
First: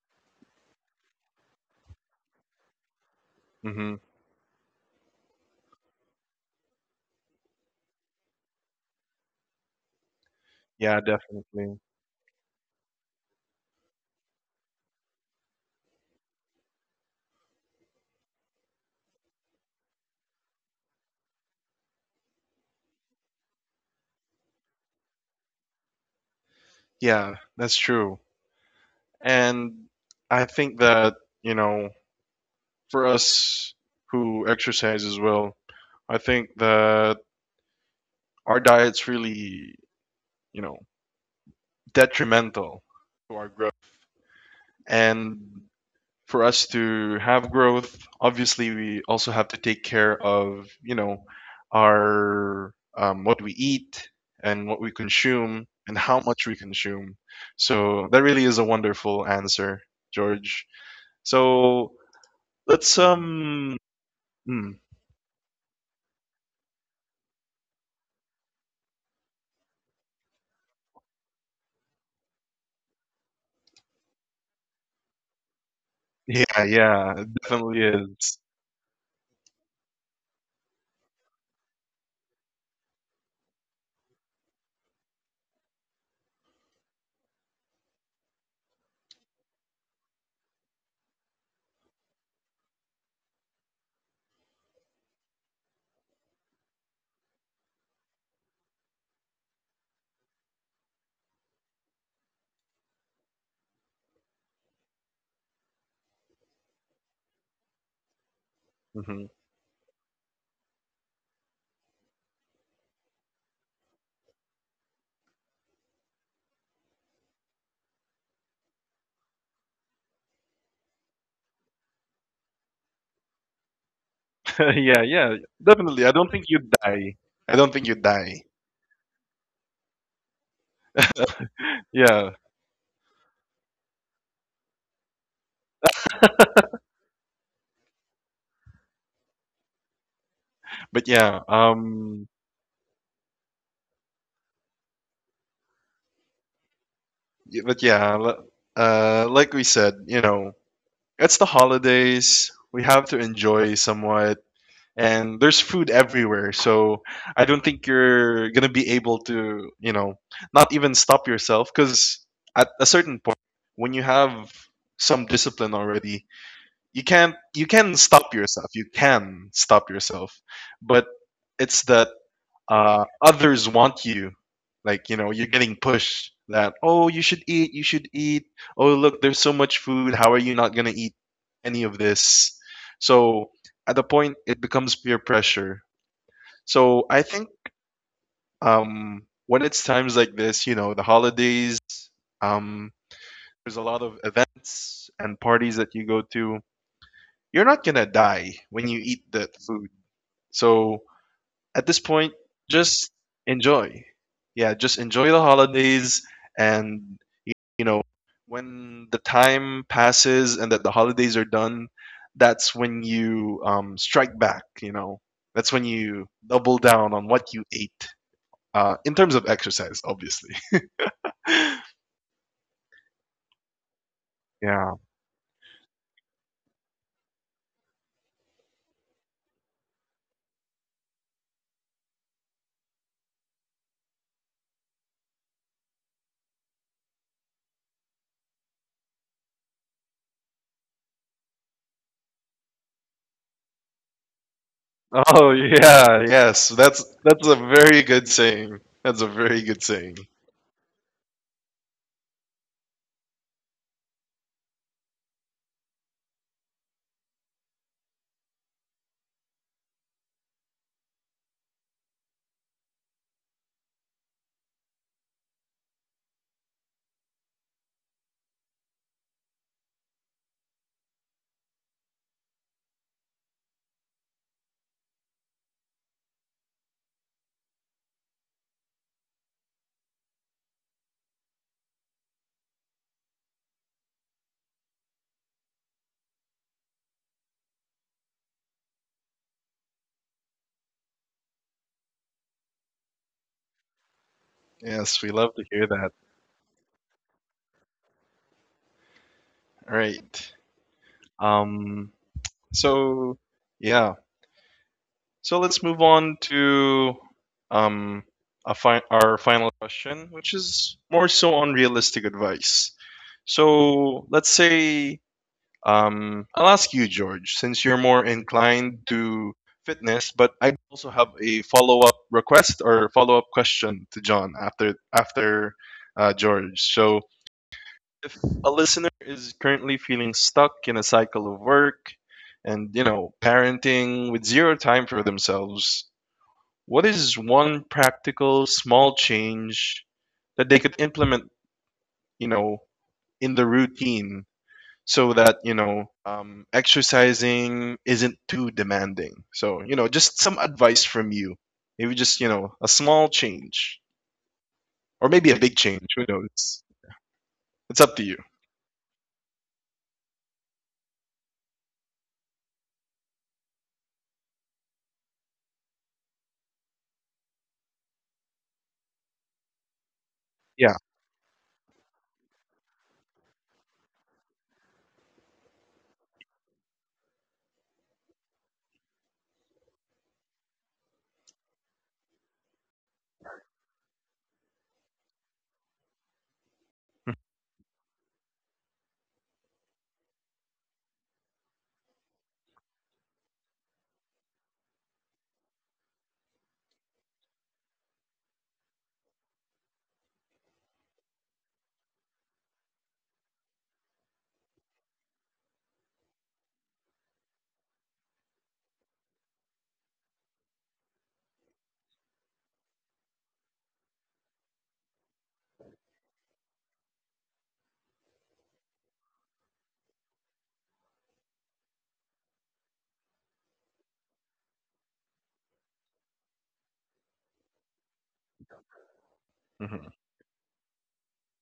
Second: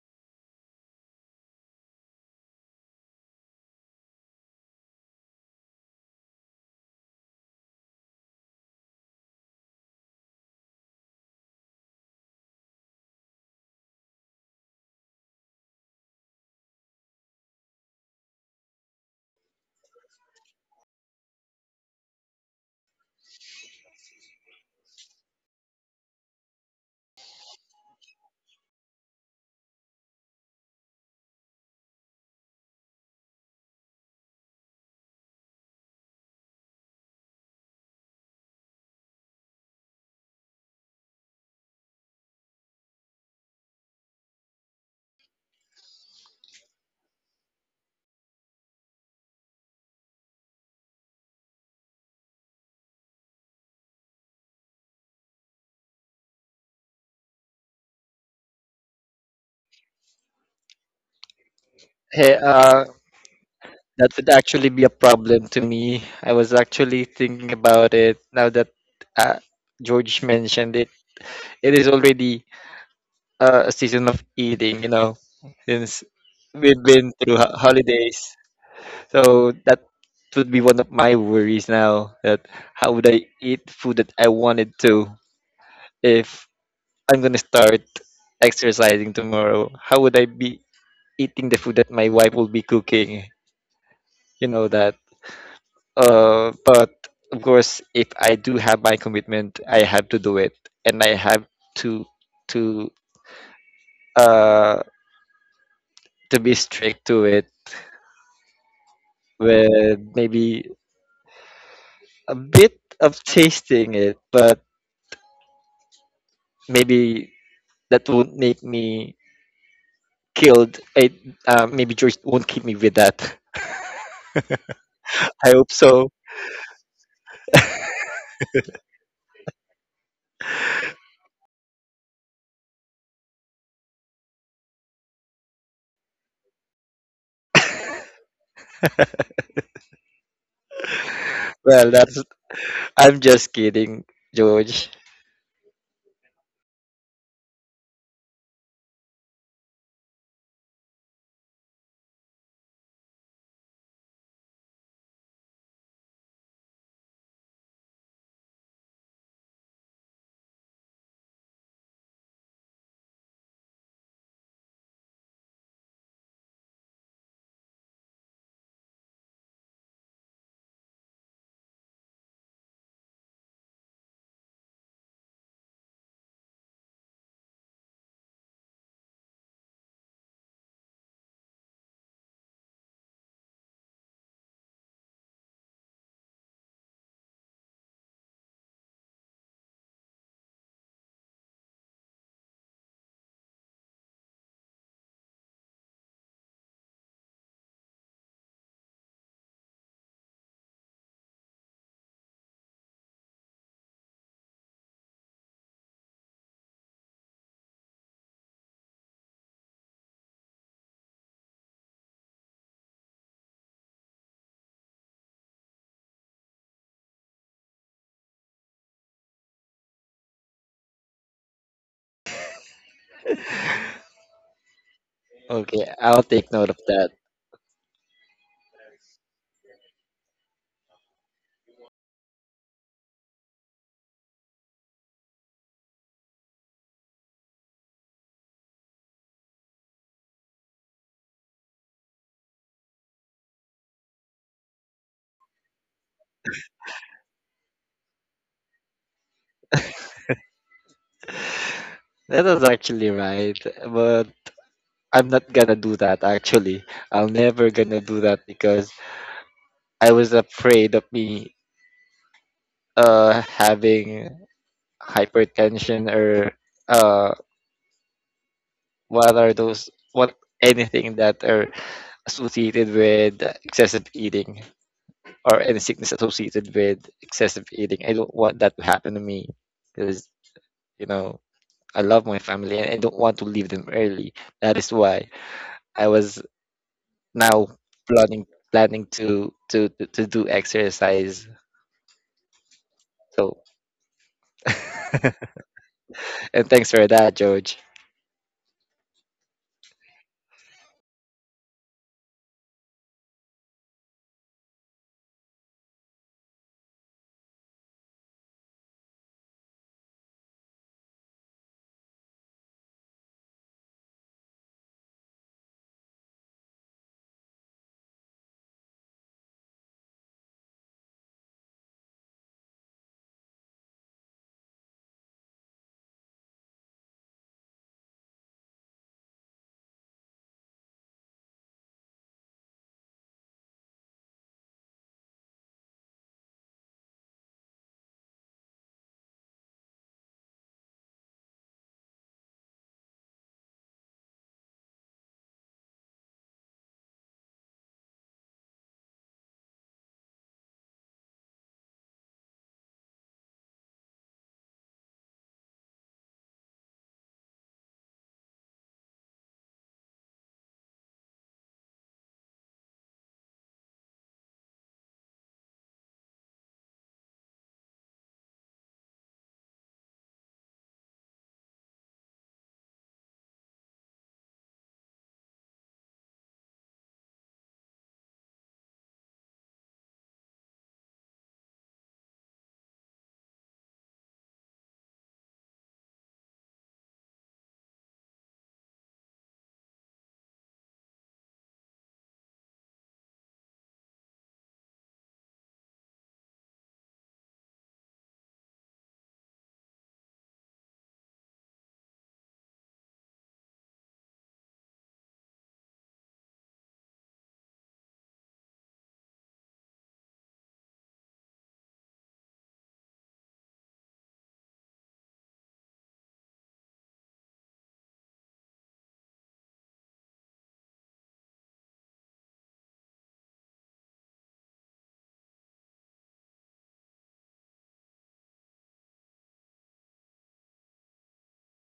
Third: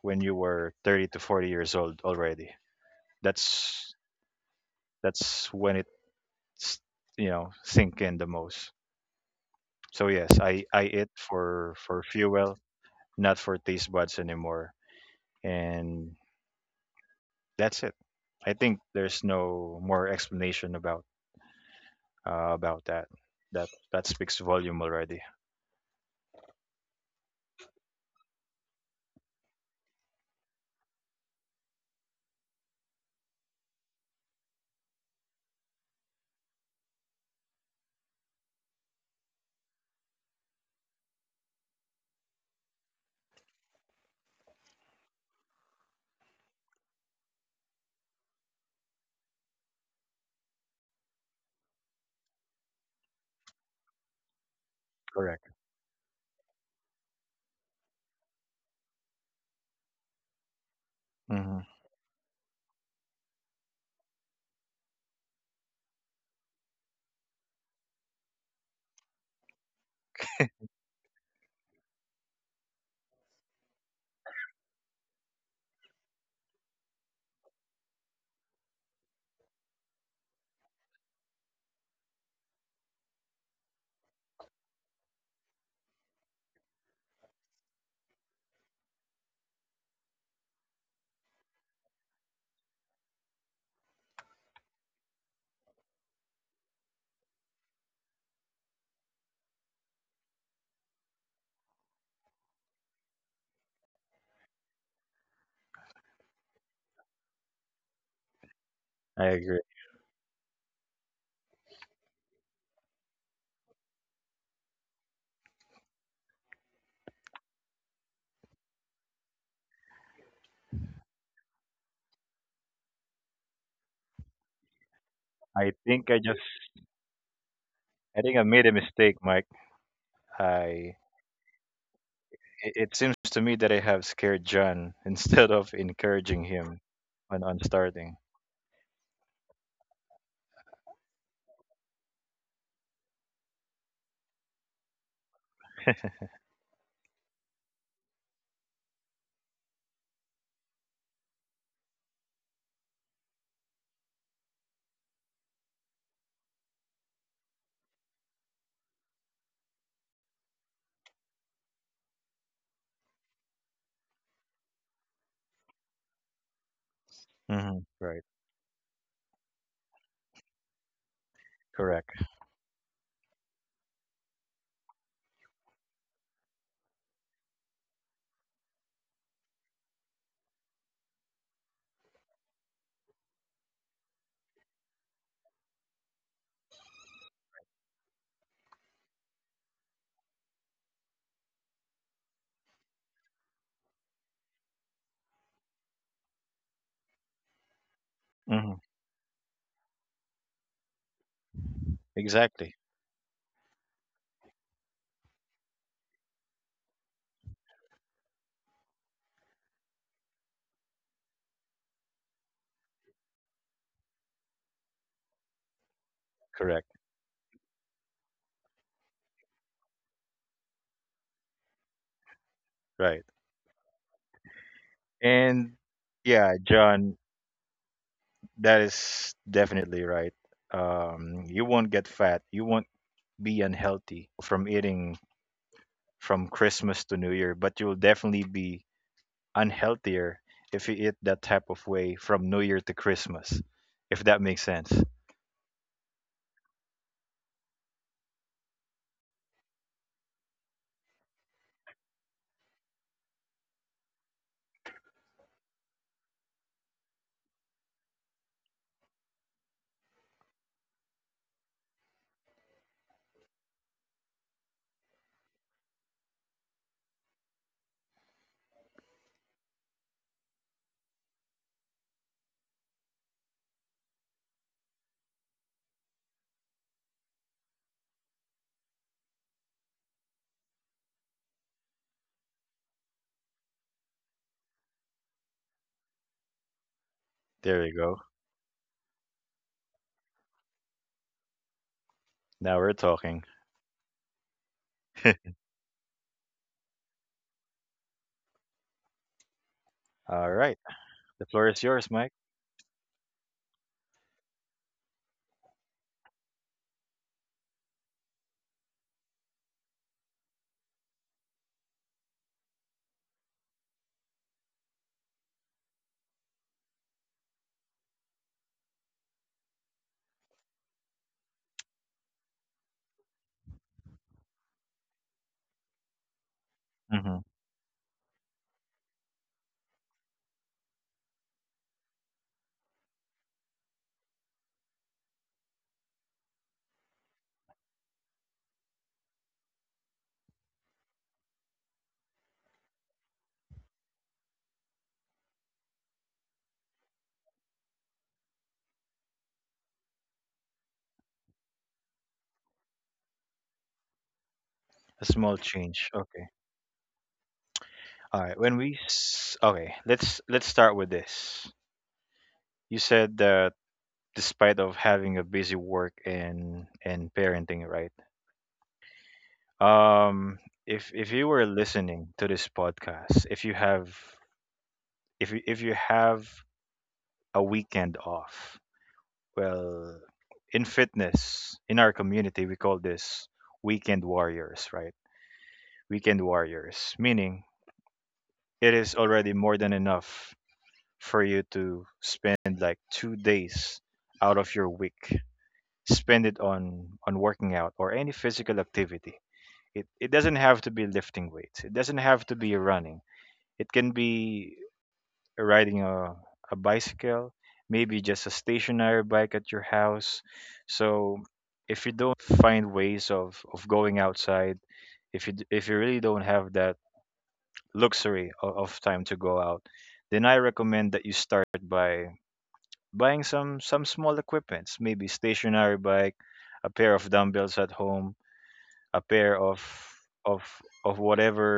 [SPEAKER 3] when you were thirty to forty years old already. that's
[SPEAKER 1] Hmm.
[SPEAKER 3] that's when it's, you know, sink in the most. So yes, i i
[SPEAKER 1] Yeah,
[SPEAKER 3] eat
[SPEAKER 1] definitely.
[SPEAKER 3] for for fuel, not for taste buds anymore, and that's it. I think there's no more explanation about, uh, about that. That, that speaks volume already.
[SPEAKER 1] Yeah, that's true. And I think that, you know, for us who exercise as well, I think that our diet's really, you know, detrimental to our growth. And for us to have growth, obviously we also have to take care of, you know, our um, what we eat and what we
[SPEAKER 3] Correct.
[SPEAKER 1] consume and how much we consume. So that really is a wonderful answer, George.
[SPEAKER 3] Hmm.
[SPEAKER 1] So
[SPEAKER 2] Hey, uh,
[SPEAKER 1] let's um
[SPEAKER 2] that would
[SPEAKER 1] hmm.
[SPEAKER 2] actually be a problem to me. I was actually thinking about it now that uh, George mentioned it. It is already uh, a season of eating, you know, since
[SPEAKER 1] Yeah,
[SPEAKER 2] we've
[SPEAKER 1] yeah,
[SPEAKER 2] been
[SPEAKER 1] it
[SPEAKER 2] through ho-
[SPEAKER 1] definitely
[SPEAKER 2] holidays.
[SPEAKER 1] is.
[SPEAKER 2] So that would be one of my worries now, that how would I eat food that I wanted to? If I'm gonna start exercising tomorrow, how would I be eating the food that my wife will be cooking? You know that. Uh, but of course, if I do have my commitment, I have to do it, and I have to to uh to be strict to it
[SPEAKER 1] Mhm.
[SPEAKER 3] I agree.
[SPEAKER 2] with maybe a bit of tasting it, but maybe that won't make me killed. It uh, Maybe George won't keep me with that.
[SPEAKER 1] Yeah, yeah,
[SPEAKER 2] I hope
[SPEAKER 3] I
[SPEAKER 1] definitely. I
[SPEAKER 2] so.
[SPEAKER 3] think
[SPEAKER 1] don't
[SPEAKER 3] I
[SPEAKER 1] think you'd
[SPEAKER 3] just,
[SPEAKER 1] die. I don't think you'd
[SPEAKER 3] I
[SPEAKER 1] die.
[SPEAKER 3] think I made a mistake, Mike. I,
[SPEAKER 1] Yeah,
[SPEAKER 3] it, it seems to me that I have scared John instead of encouraging him on, on starting.
[SPEAKER 1] but yeah,
[SPEAKER 2] Well, that's,
[SPEAKER 1] um,
[SPEAKER 2] I'm just kidding, George.
[SPEAKER 1] y- but yeah, l- uh, like we said, you know, it's the holidays. We have to enjoy somewhat, and there's food everywhere. So I don't think you're gonna be able to, you know, not even stop yourself because at a certain point, when you have some discipline already, you can't you can
[SPEAKER 3] Hmm.
[SPEAKER 1] stop
[SPEAKER 3] Right.
[SPEAKER 1] yourself, you can stop yourself But it's that
[SPEAKER 3] Correct.
[SPEAKER 1] uh, others want you, like, you know, you're getting pushed that, oh, you should eat, you should eat, oh, look, there's so much food, how are you not going to eat any of this? So at the point it becomes peer pressure. So I think um, when it's times like this, you know, the holidays, um, there's a lot of events and parties that you go to. You're not going to die when
[SPEAKER 3] Hmm.
[SPEAKER 1] you eat that food. So at this point,
[SPEAKER 3] Exactly.
[SPEAKER 1] just enjoy. Yeah, just enjoy the holidays. And y- you know, when the time passes and that the holidays are done, that's when you um, strike back, you know. That's when you double
[SPEAKER 3] Correct.
[SPEAKER 1] down on what you ate. Uh, in terms of exercise, obviously.
[SPEAKER 3] Right.
[SPEAKER 1] Yeah.
[SPEAKER 2] Okay,
[SPEAKER 3] And
[SPEAKER 2] I'll take note
[SPEAKER 3] yeah,
[SPEAKER 2] of that.
[SPEAKER 3] John, that is definitely right. Um, you won't get fat. You won't be unhealthy from eating from Christmas to New Year, but you'll definitely be unhealthier if you eat that type of way from New Year to Christmas, if that makes sense.
[SPEAKER 1] Oh yeah, yes. That's that's a very good saying. That's a very good saying.
[SPEAKER 2] That is actually right, but I'm not gonna do that actually. I'm never gonna do that because I was afraid of me uh having hypertension or uh what are those what anything that are associated with excessive eating or any sickness associated with excessive eating. I don't want that to happen to me because you know I love my family and I don't want to leave them early. That is why I was now
[SPEAKER 3] There you go.
[SPEAKER 2] planning planning to to to, to do exercise.
[SPEAKER 3] Now we're talking.
[SPEAKER 2] So
[SPEAKER 1] Yes, we love to hear that.
[SPEAKER 2] and thanks for that, George.
[SPEAKER 1] All right.
[SPEAKER 3] All right. The floor is
[SPEAKER 1] Um.
[SPEAKER 3] yours, Mike.
[SPEAKER 1] So yeah. So let's move on to um a fi- our final question, which is more so on realistic advice. So let's say um, I'll ask you, George, since you're more inclined to fitness, but I also have a follow-up request or follow-up question to John after after uh, George. So
[SPEAKER 3] Hmm.
[SPEAKER 1] if a listener is currently feeling stuck in a cycle of work and, you know, parenting with zero time for themselves, what is one practical small change that they could implement, you know, in the routine, so that, you know, um, exercising isn't too demanding? So, you know, just some advice from you. Maybe just, you know, a small change, or
[SPEAKER 3] A
[SPEAKER 1] maybe a
[SPEAKER 3] small
[SPEAKER 1] big change,
[SPEAKER 3] change.
[SPEAKER 1] who
[SPEAKER 3] Okay.
[SPEAKER 1] knows? It's up to you.
[SPEAKER 3] All right. When we s- okay, let's let's start with this. You said that despite of having a busy work and and parenting, right? Um,
[SPEAKER 1] Yeah.
[SPEAKER 3] if if you were listening to this podcast, if you have, if you, if you have a weekend off, well, in fitness in our community we call this weekend warriors, right? Weekend warriors meaning it is already more than enough for you to spend like two days out of your week, spend it on on working out or any physical activity. it, it doesn't have to be lifting weights, it doesn't have to be running. It can be riding a, a bicycle, maybe just a stationary bike at your house. So if you don't find ways of, of going outside, if you d- if you really don't have that luxury of, of time to go out, then I recommend that you start by buying some some small equipments, maybe stationary bike, a pair of dumbbells at home, a pair of,
[SPEAKER 1] Mhm.
[SPEAKER 3] of of whatever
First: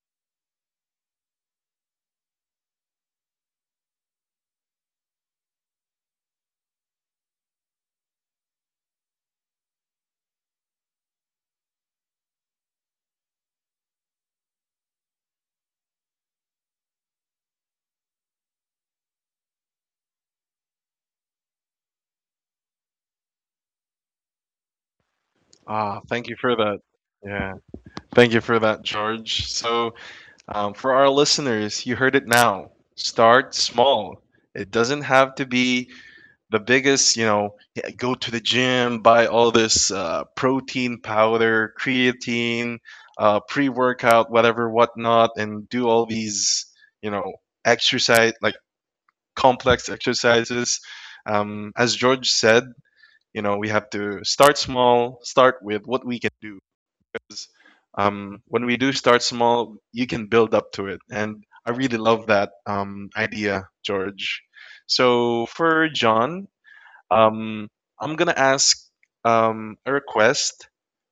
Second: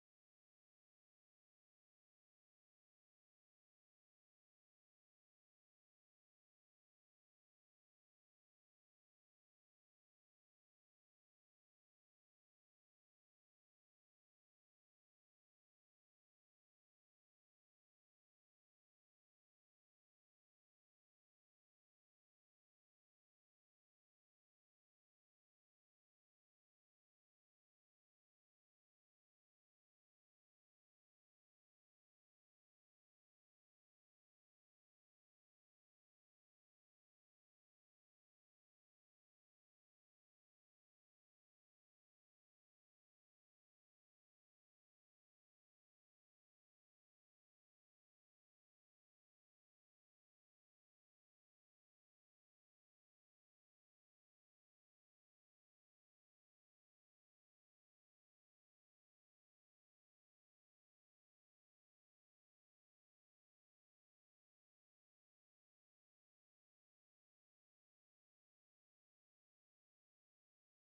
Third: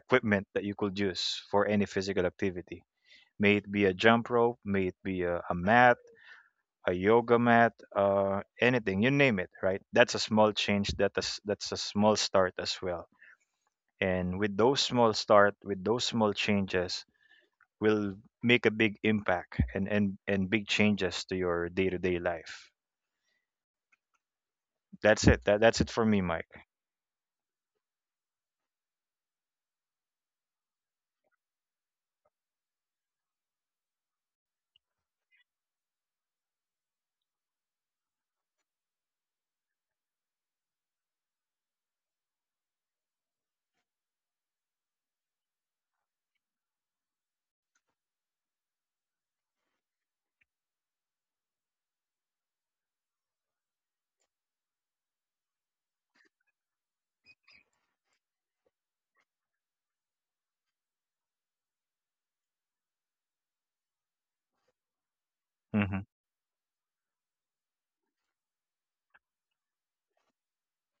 [SPEAKER 3] equipment that you could use for any physical activity, may it be a jump rope, may it be a, a mat, a yoga mat, uh, anything, you name it, right? That's a small change. That is, that's a small start as well. And with those small start, with those small changes, will make a big impact and, and and big changes to your day to day life. That's it. That, that's it for
[SPEAKER 1] Ah,
[SPEAKER 3] me,
[SPEAKER 1] thank
[SPEAKER 3] Mike.
[SPEAKER 1] you for that. Yeah, thank you for that, George. So, um, for our listeners, you heard it now. Start small. It doesn't have to be the biggest, you know, yeah, go to the gym, buy all this uh, protein powder, creatine, uh, pre workout, whatever, whatnot, and do all these, you know, exercise, like complex exercises. Um, as George said, you know, we have to start small, start with what we can do. Um, when we do start small, you can build up to it. And I really love that um, idea, George. So for
[SPEAKER 3] Hmm.
[SPEAKER 1] John, um, I'm going to ask um, a request.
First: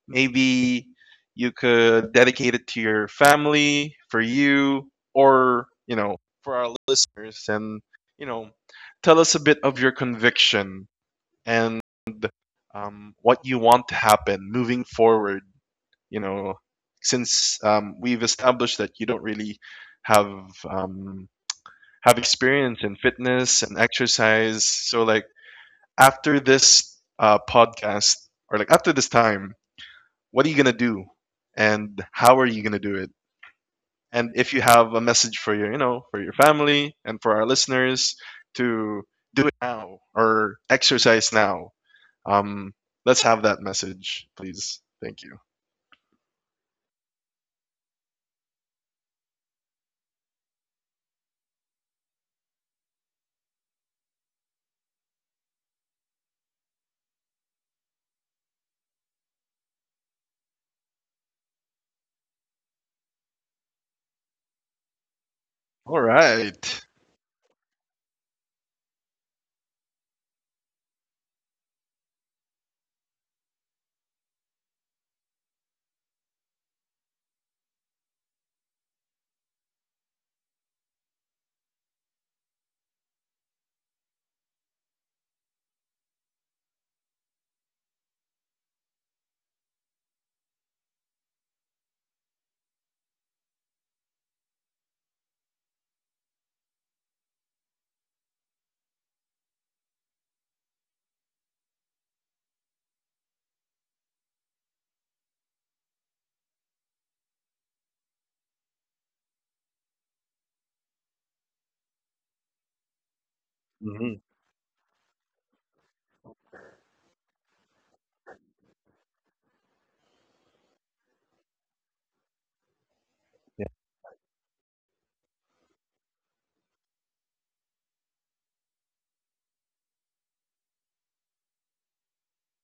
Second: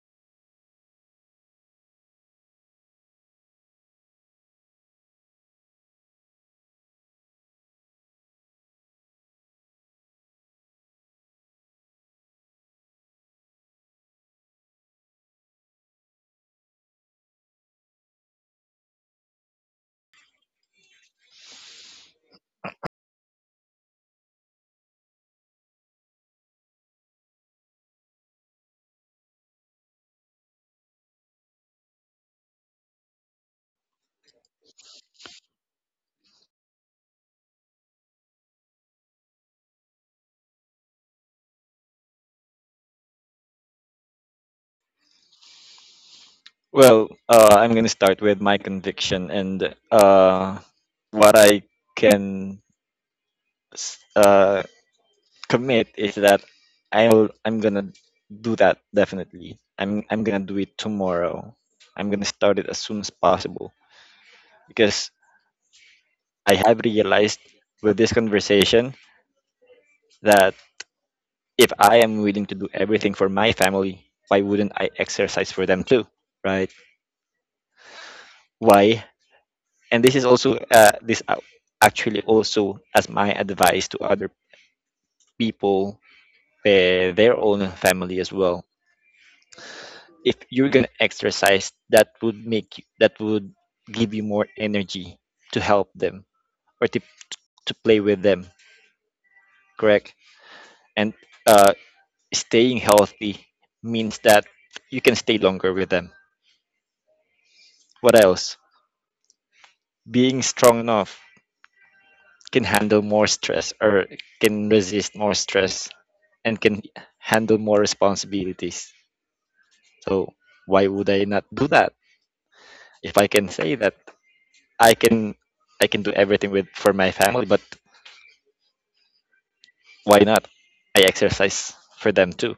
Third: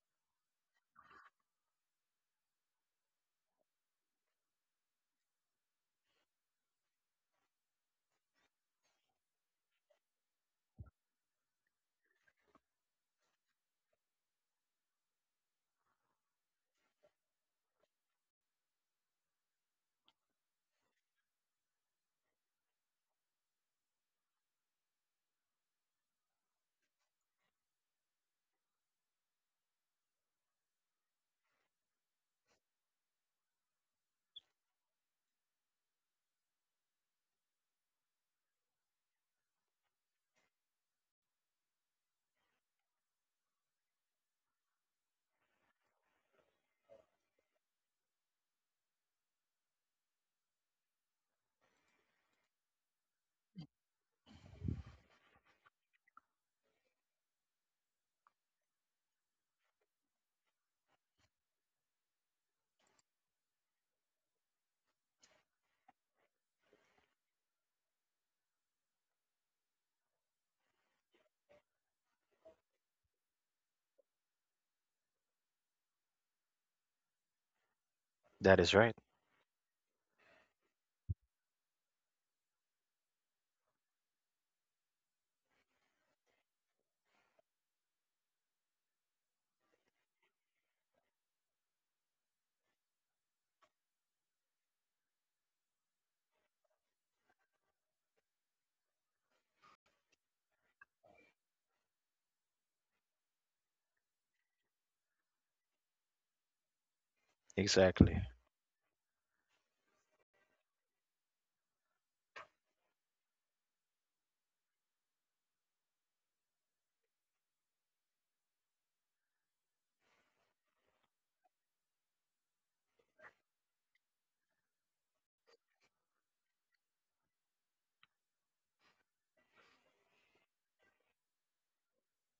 [SPEAKER 1] Maybe you could dedicate it to your family, for you, or, you know, for our listeners. And, you know, tell us a bit of your conviction and um, what you want to happen moving forward, you know, since um, we've established that you don't really have um, have experience in fitness and exercise, so like after this uh, podcast or like after this time, what are you gonna do, and how are you gonna do it? And if you have a message for your, you know, for your family and for our listeners to do it now or exercise now, um, let's have that message, please. Thank you.
[SPEAKER 2] Well, uh, I'm going to start with my conviction and uh, what I can s- uh, commit is that I'll, I'm going to do that definitely. I'm, I'm going to do it tomorrow. I'm going to start it as soon as possible because
[SPEAKER 1] All
[SPEAKER 2] I
[SPEAKER 1] right.
[SPEAKER 2] have realized with this conversation that if I am willing to do everything for my family, why wouldn't I exercise for them too, right?
[SPEAKER 3] That is right.
[SPEAKER 2] Why? And this is also uh, this a- actually also as my advice to other people, uh, their own family as well. If you're gonna exercise, that would make you, that would give you more energy to help them or to to play with them, correct? And uh, staying healthy means that you can stay longer with them. What
[SPEAKER 3] Exactly.
[SPEAKER 2] else? Being strong enough can handle more stress or
[SPEAKER 1] Mhm,
[SPEAKER 2] can resist more stress and can handle more responsibilities. So why would I not do that? If I can
[SPEAKER 1] yeah.
[SPEAKER 2] say that I can I can do everything with for my family, but why not? I exercise for them too.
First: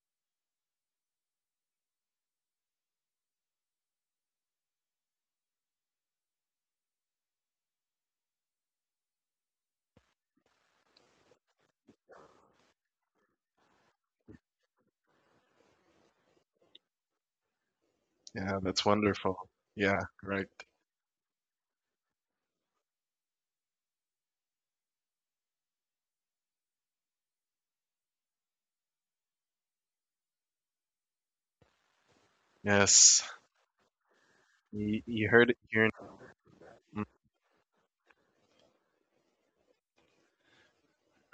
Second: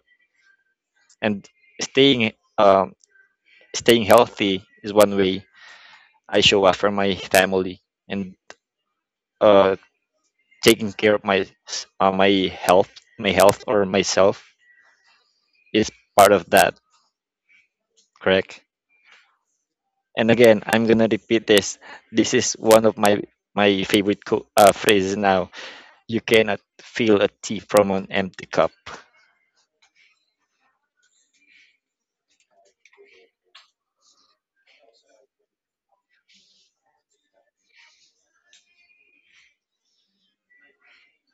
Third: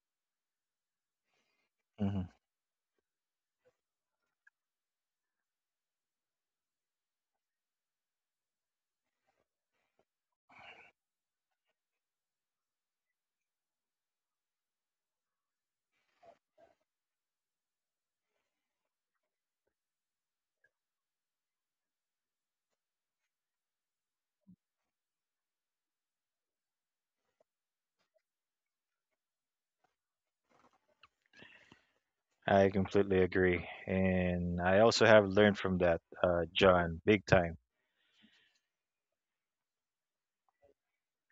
[SPEAKER 2] And
[SPEAKER 3] Hmm.
[SPEAKER 2] staying um, staying healthy is one way I show up for my family, and uh, taking care of my uh, my health my health or myself is part of that,
[SPEAKER 1] Yeah,
[SPEAKER 2] correct.
[SPEAKER 1] that's wonderful. Yeah,
[SPEAKER 2] And
[SPEAKER 1] right.
[SPEAKER 2] again, I'm gonna repeat this, this is one of my my favorite co- uh, phrases now. You cannot fill a tea from an empty cup.
[SPEAKER 3] I
[SPEAKER 1] Yes.
[SPEAKER 3] completely agree, and I
[SPEAKER 1] You
[SPEAKER 3] also
[SPEAKER 1] you
[SPEAKER 3] have
[SPEAKER 1] heard it
[SPEAKER 3] learned from
[SPEAKER 1] here.
[SPEAKER 3] that, uh,
[SPEAKER 1] Mm.
[SPEAKER 3] John, big time.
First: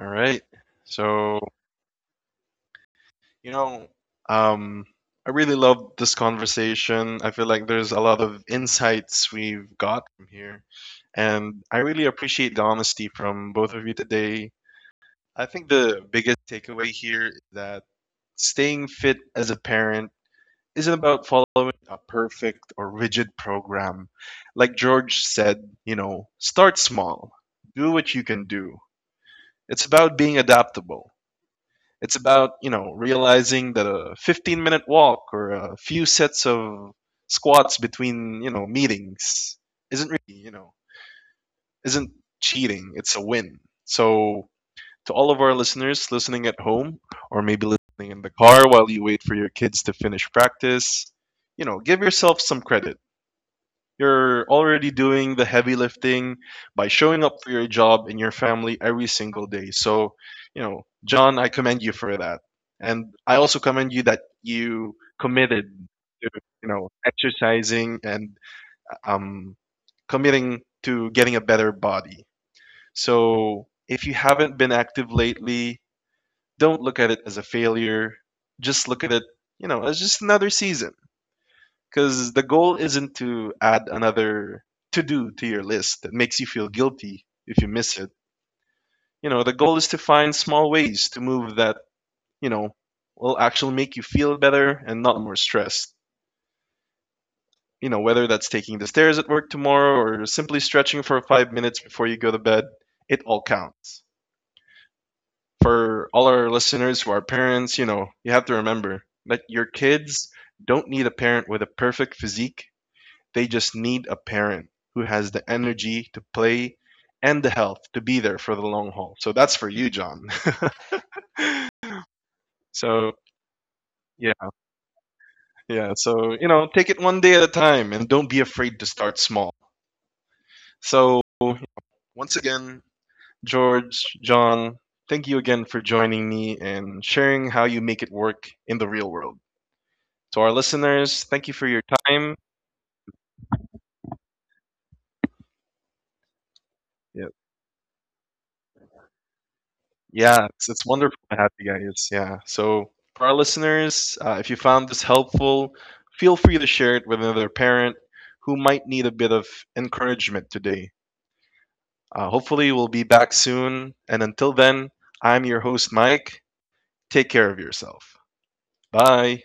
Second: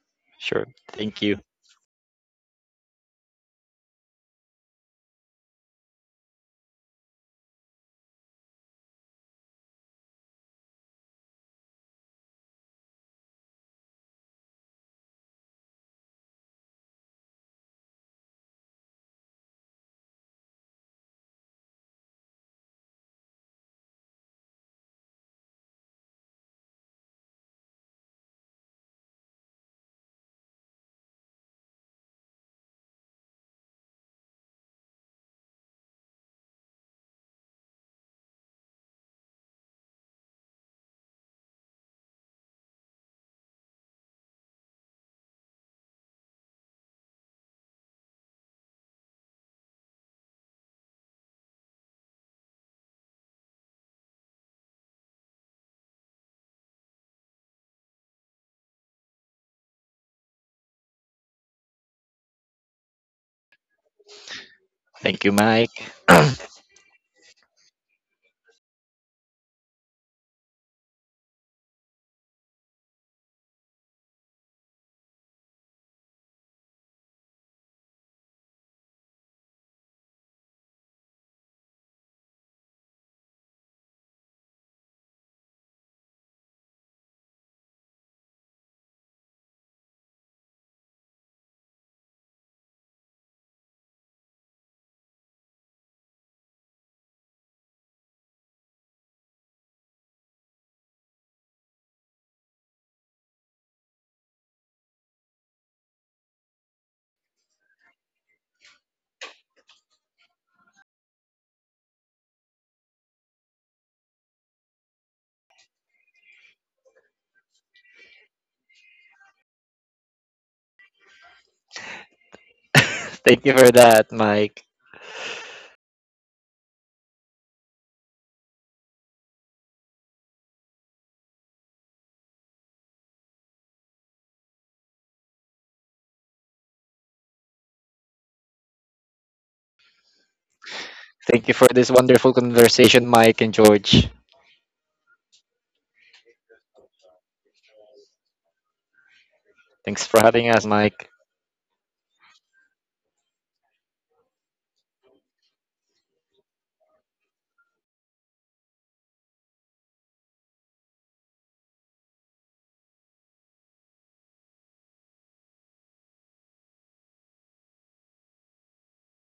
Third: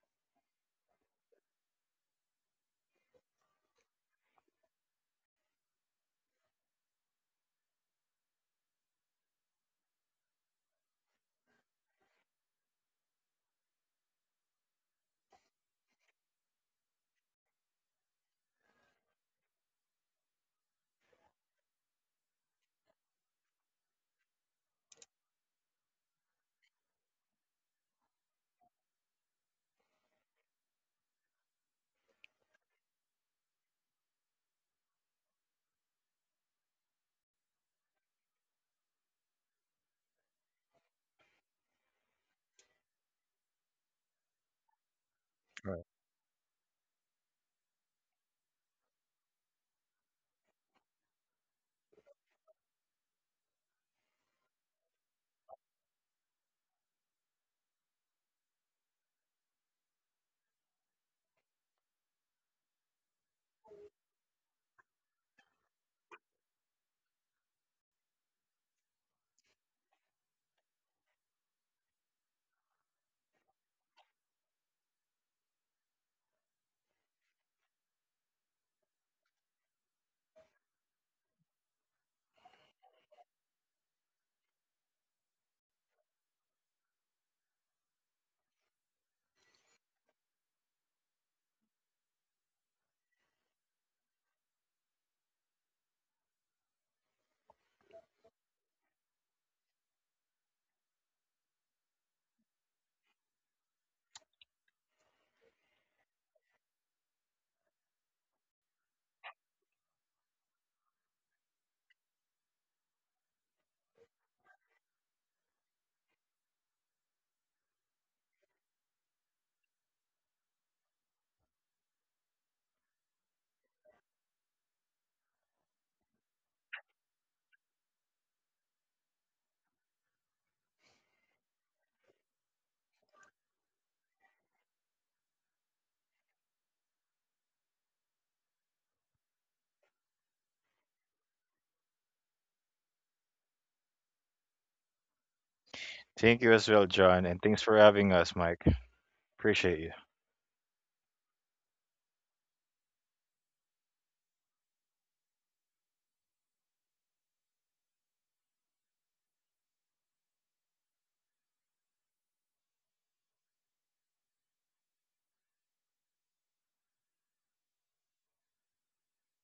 [SPEAKER 1] All right.
[SPEAKER 2] Sure, thank you.
[SPEAKER 1] So, you know, um, I really love this conversation. I feel like there's a lot of insights we've got from here. And I really appreciate the honesty from both of you today. I think the biggest takeaway here is that staying fit as a parent isn't about following a perfect or rigid program. Like George said, you know, start small, do what you can do. It's about being adaptable. It's about, you know, realizing that a fifteen minute walk or a few sets of squats between, you know, meetings isn't really, you know, isn't cheating. It's a win. So to all of our listeners listening at home or maybe listening in the car while you wait for your kids to finish practice. You know, give yourself some credit. You're already doing the heavy lifting by showing up for your job and your family every single day. So, you know, John, I commend you for that. And I also commend you that you
[SPEAKER 2] Thank you,
[SPEAKER 1] committed
[SPEAKER 2] Mike.
[SPEAKER 1] to, you know, exercising and um, committing to getting a better body. So if you haven't been active lately, don't look at it as a failure. Just look at it, you know, as just another season. Because the goal isn't to add another to do to your list that makes you feel guilty if you miss it. You know, the goal is to find small ways to move that, you know, will actually make you feel better and not more stressed. You know, whether that's taking the stairs at work tomorrow or simply stretching for five minutes before you go to bed, it all counts. For all our listeners who are parents, you know, you have to remember that your kids don't need a parent with a perfect physique. They just need a parent who has the energy to play and the health to be there for the long haul. So that's for you, John. So,
[SPEAKER 2] Thank you for that,
[SPEAKER 1] yeah,
[SPEAKER 2] Mike.
[SPEAKER 1] yeah. So, you know, take it one day at a time and don't be afraid to start small. So, once again, George, John, thank you again for joining me and sharing how you make it work in the real world. To our listeners, thank you
[SPEAKER 2] Thank
[SPEAKER 1] for
[SPEAKER 2] you
[SPEAKER 1] your
[SPEAKER 2] for this
[SPEAKER 1] time.
[SPEAKER 2] wonderful conversation, Mike and George.
[SPEAKER 3] Thank you as well, John,
[SPEAKER 1] Yeah,
[SPEAKER 3] and thanks for having us, Mike. Appreciate you.
[SPEAKER 2] Thanks for
[SPEAKER 1] yeah
[SPEAKER 2] having
[SPEAKER 1] it's,
[SPEAKER 2] us,
[SPEAKER 1] it's wonderful
[SPEAKER 2] Mike.
[SPEAKER 1] to have you guys. Yeah. So, for our listeners, uh, if you found this helpful, feel free to share it with another parent who might need a bit of encouragement today. Uh, hopefully, we'll be back soon. And until then, I'm your host, Mike. Take care of yourself. Bye.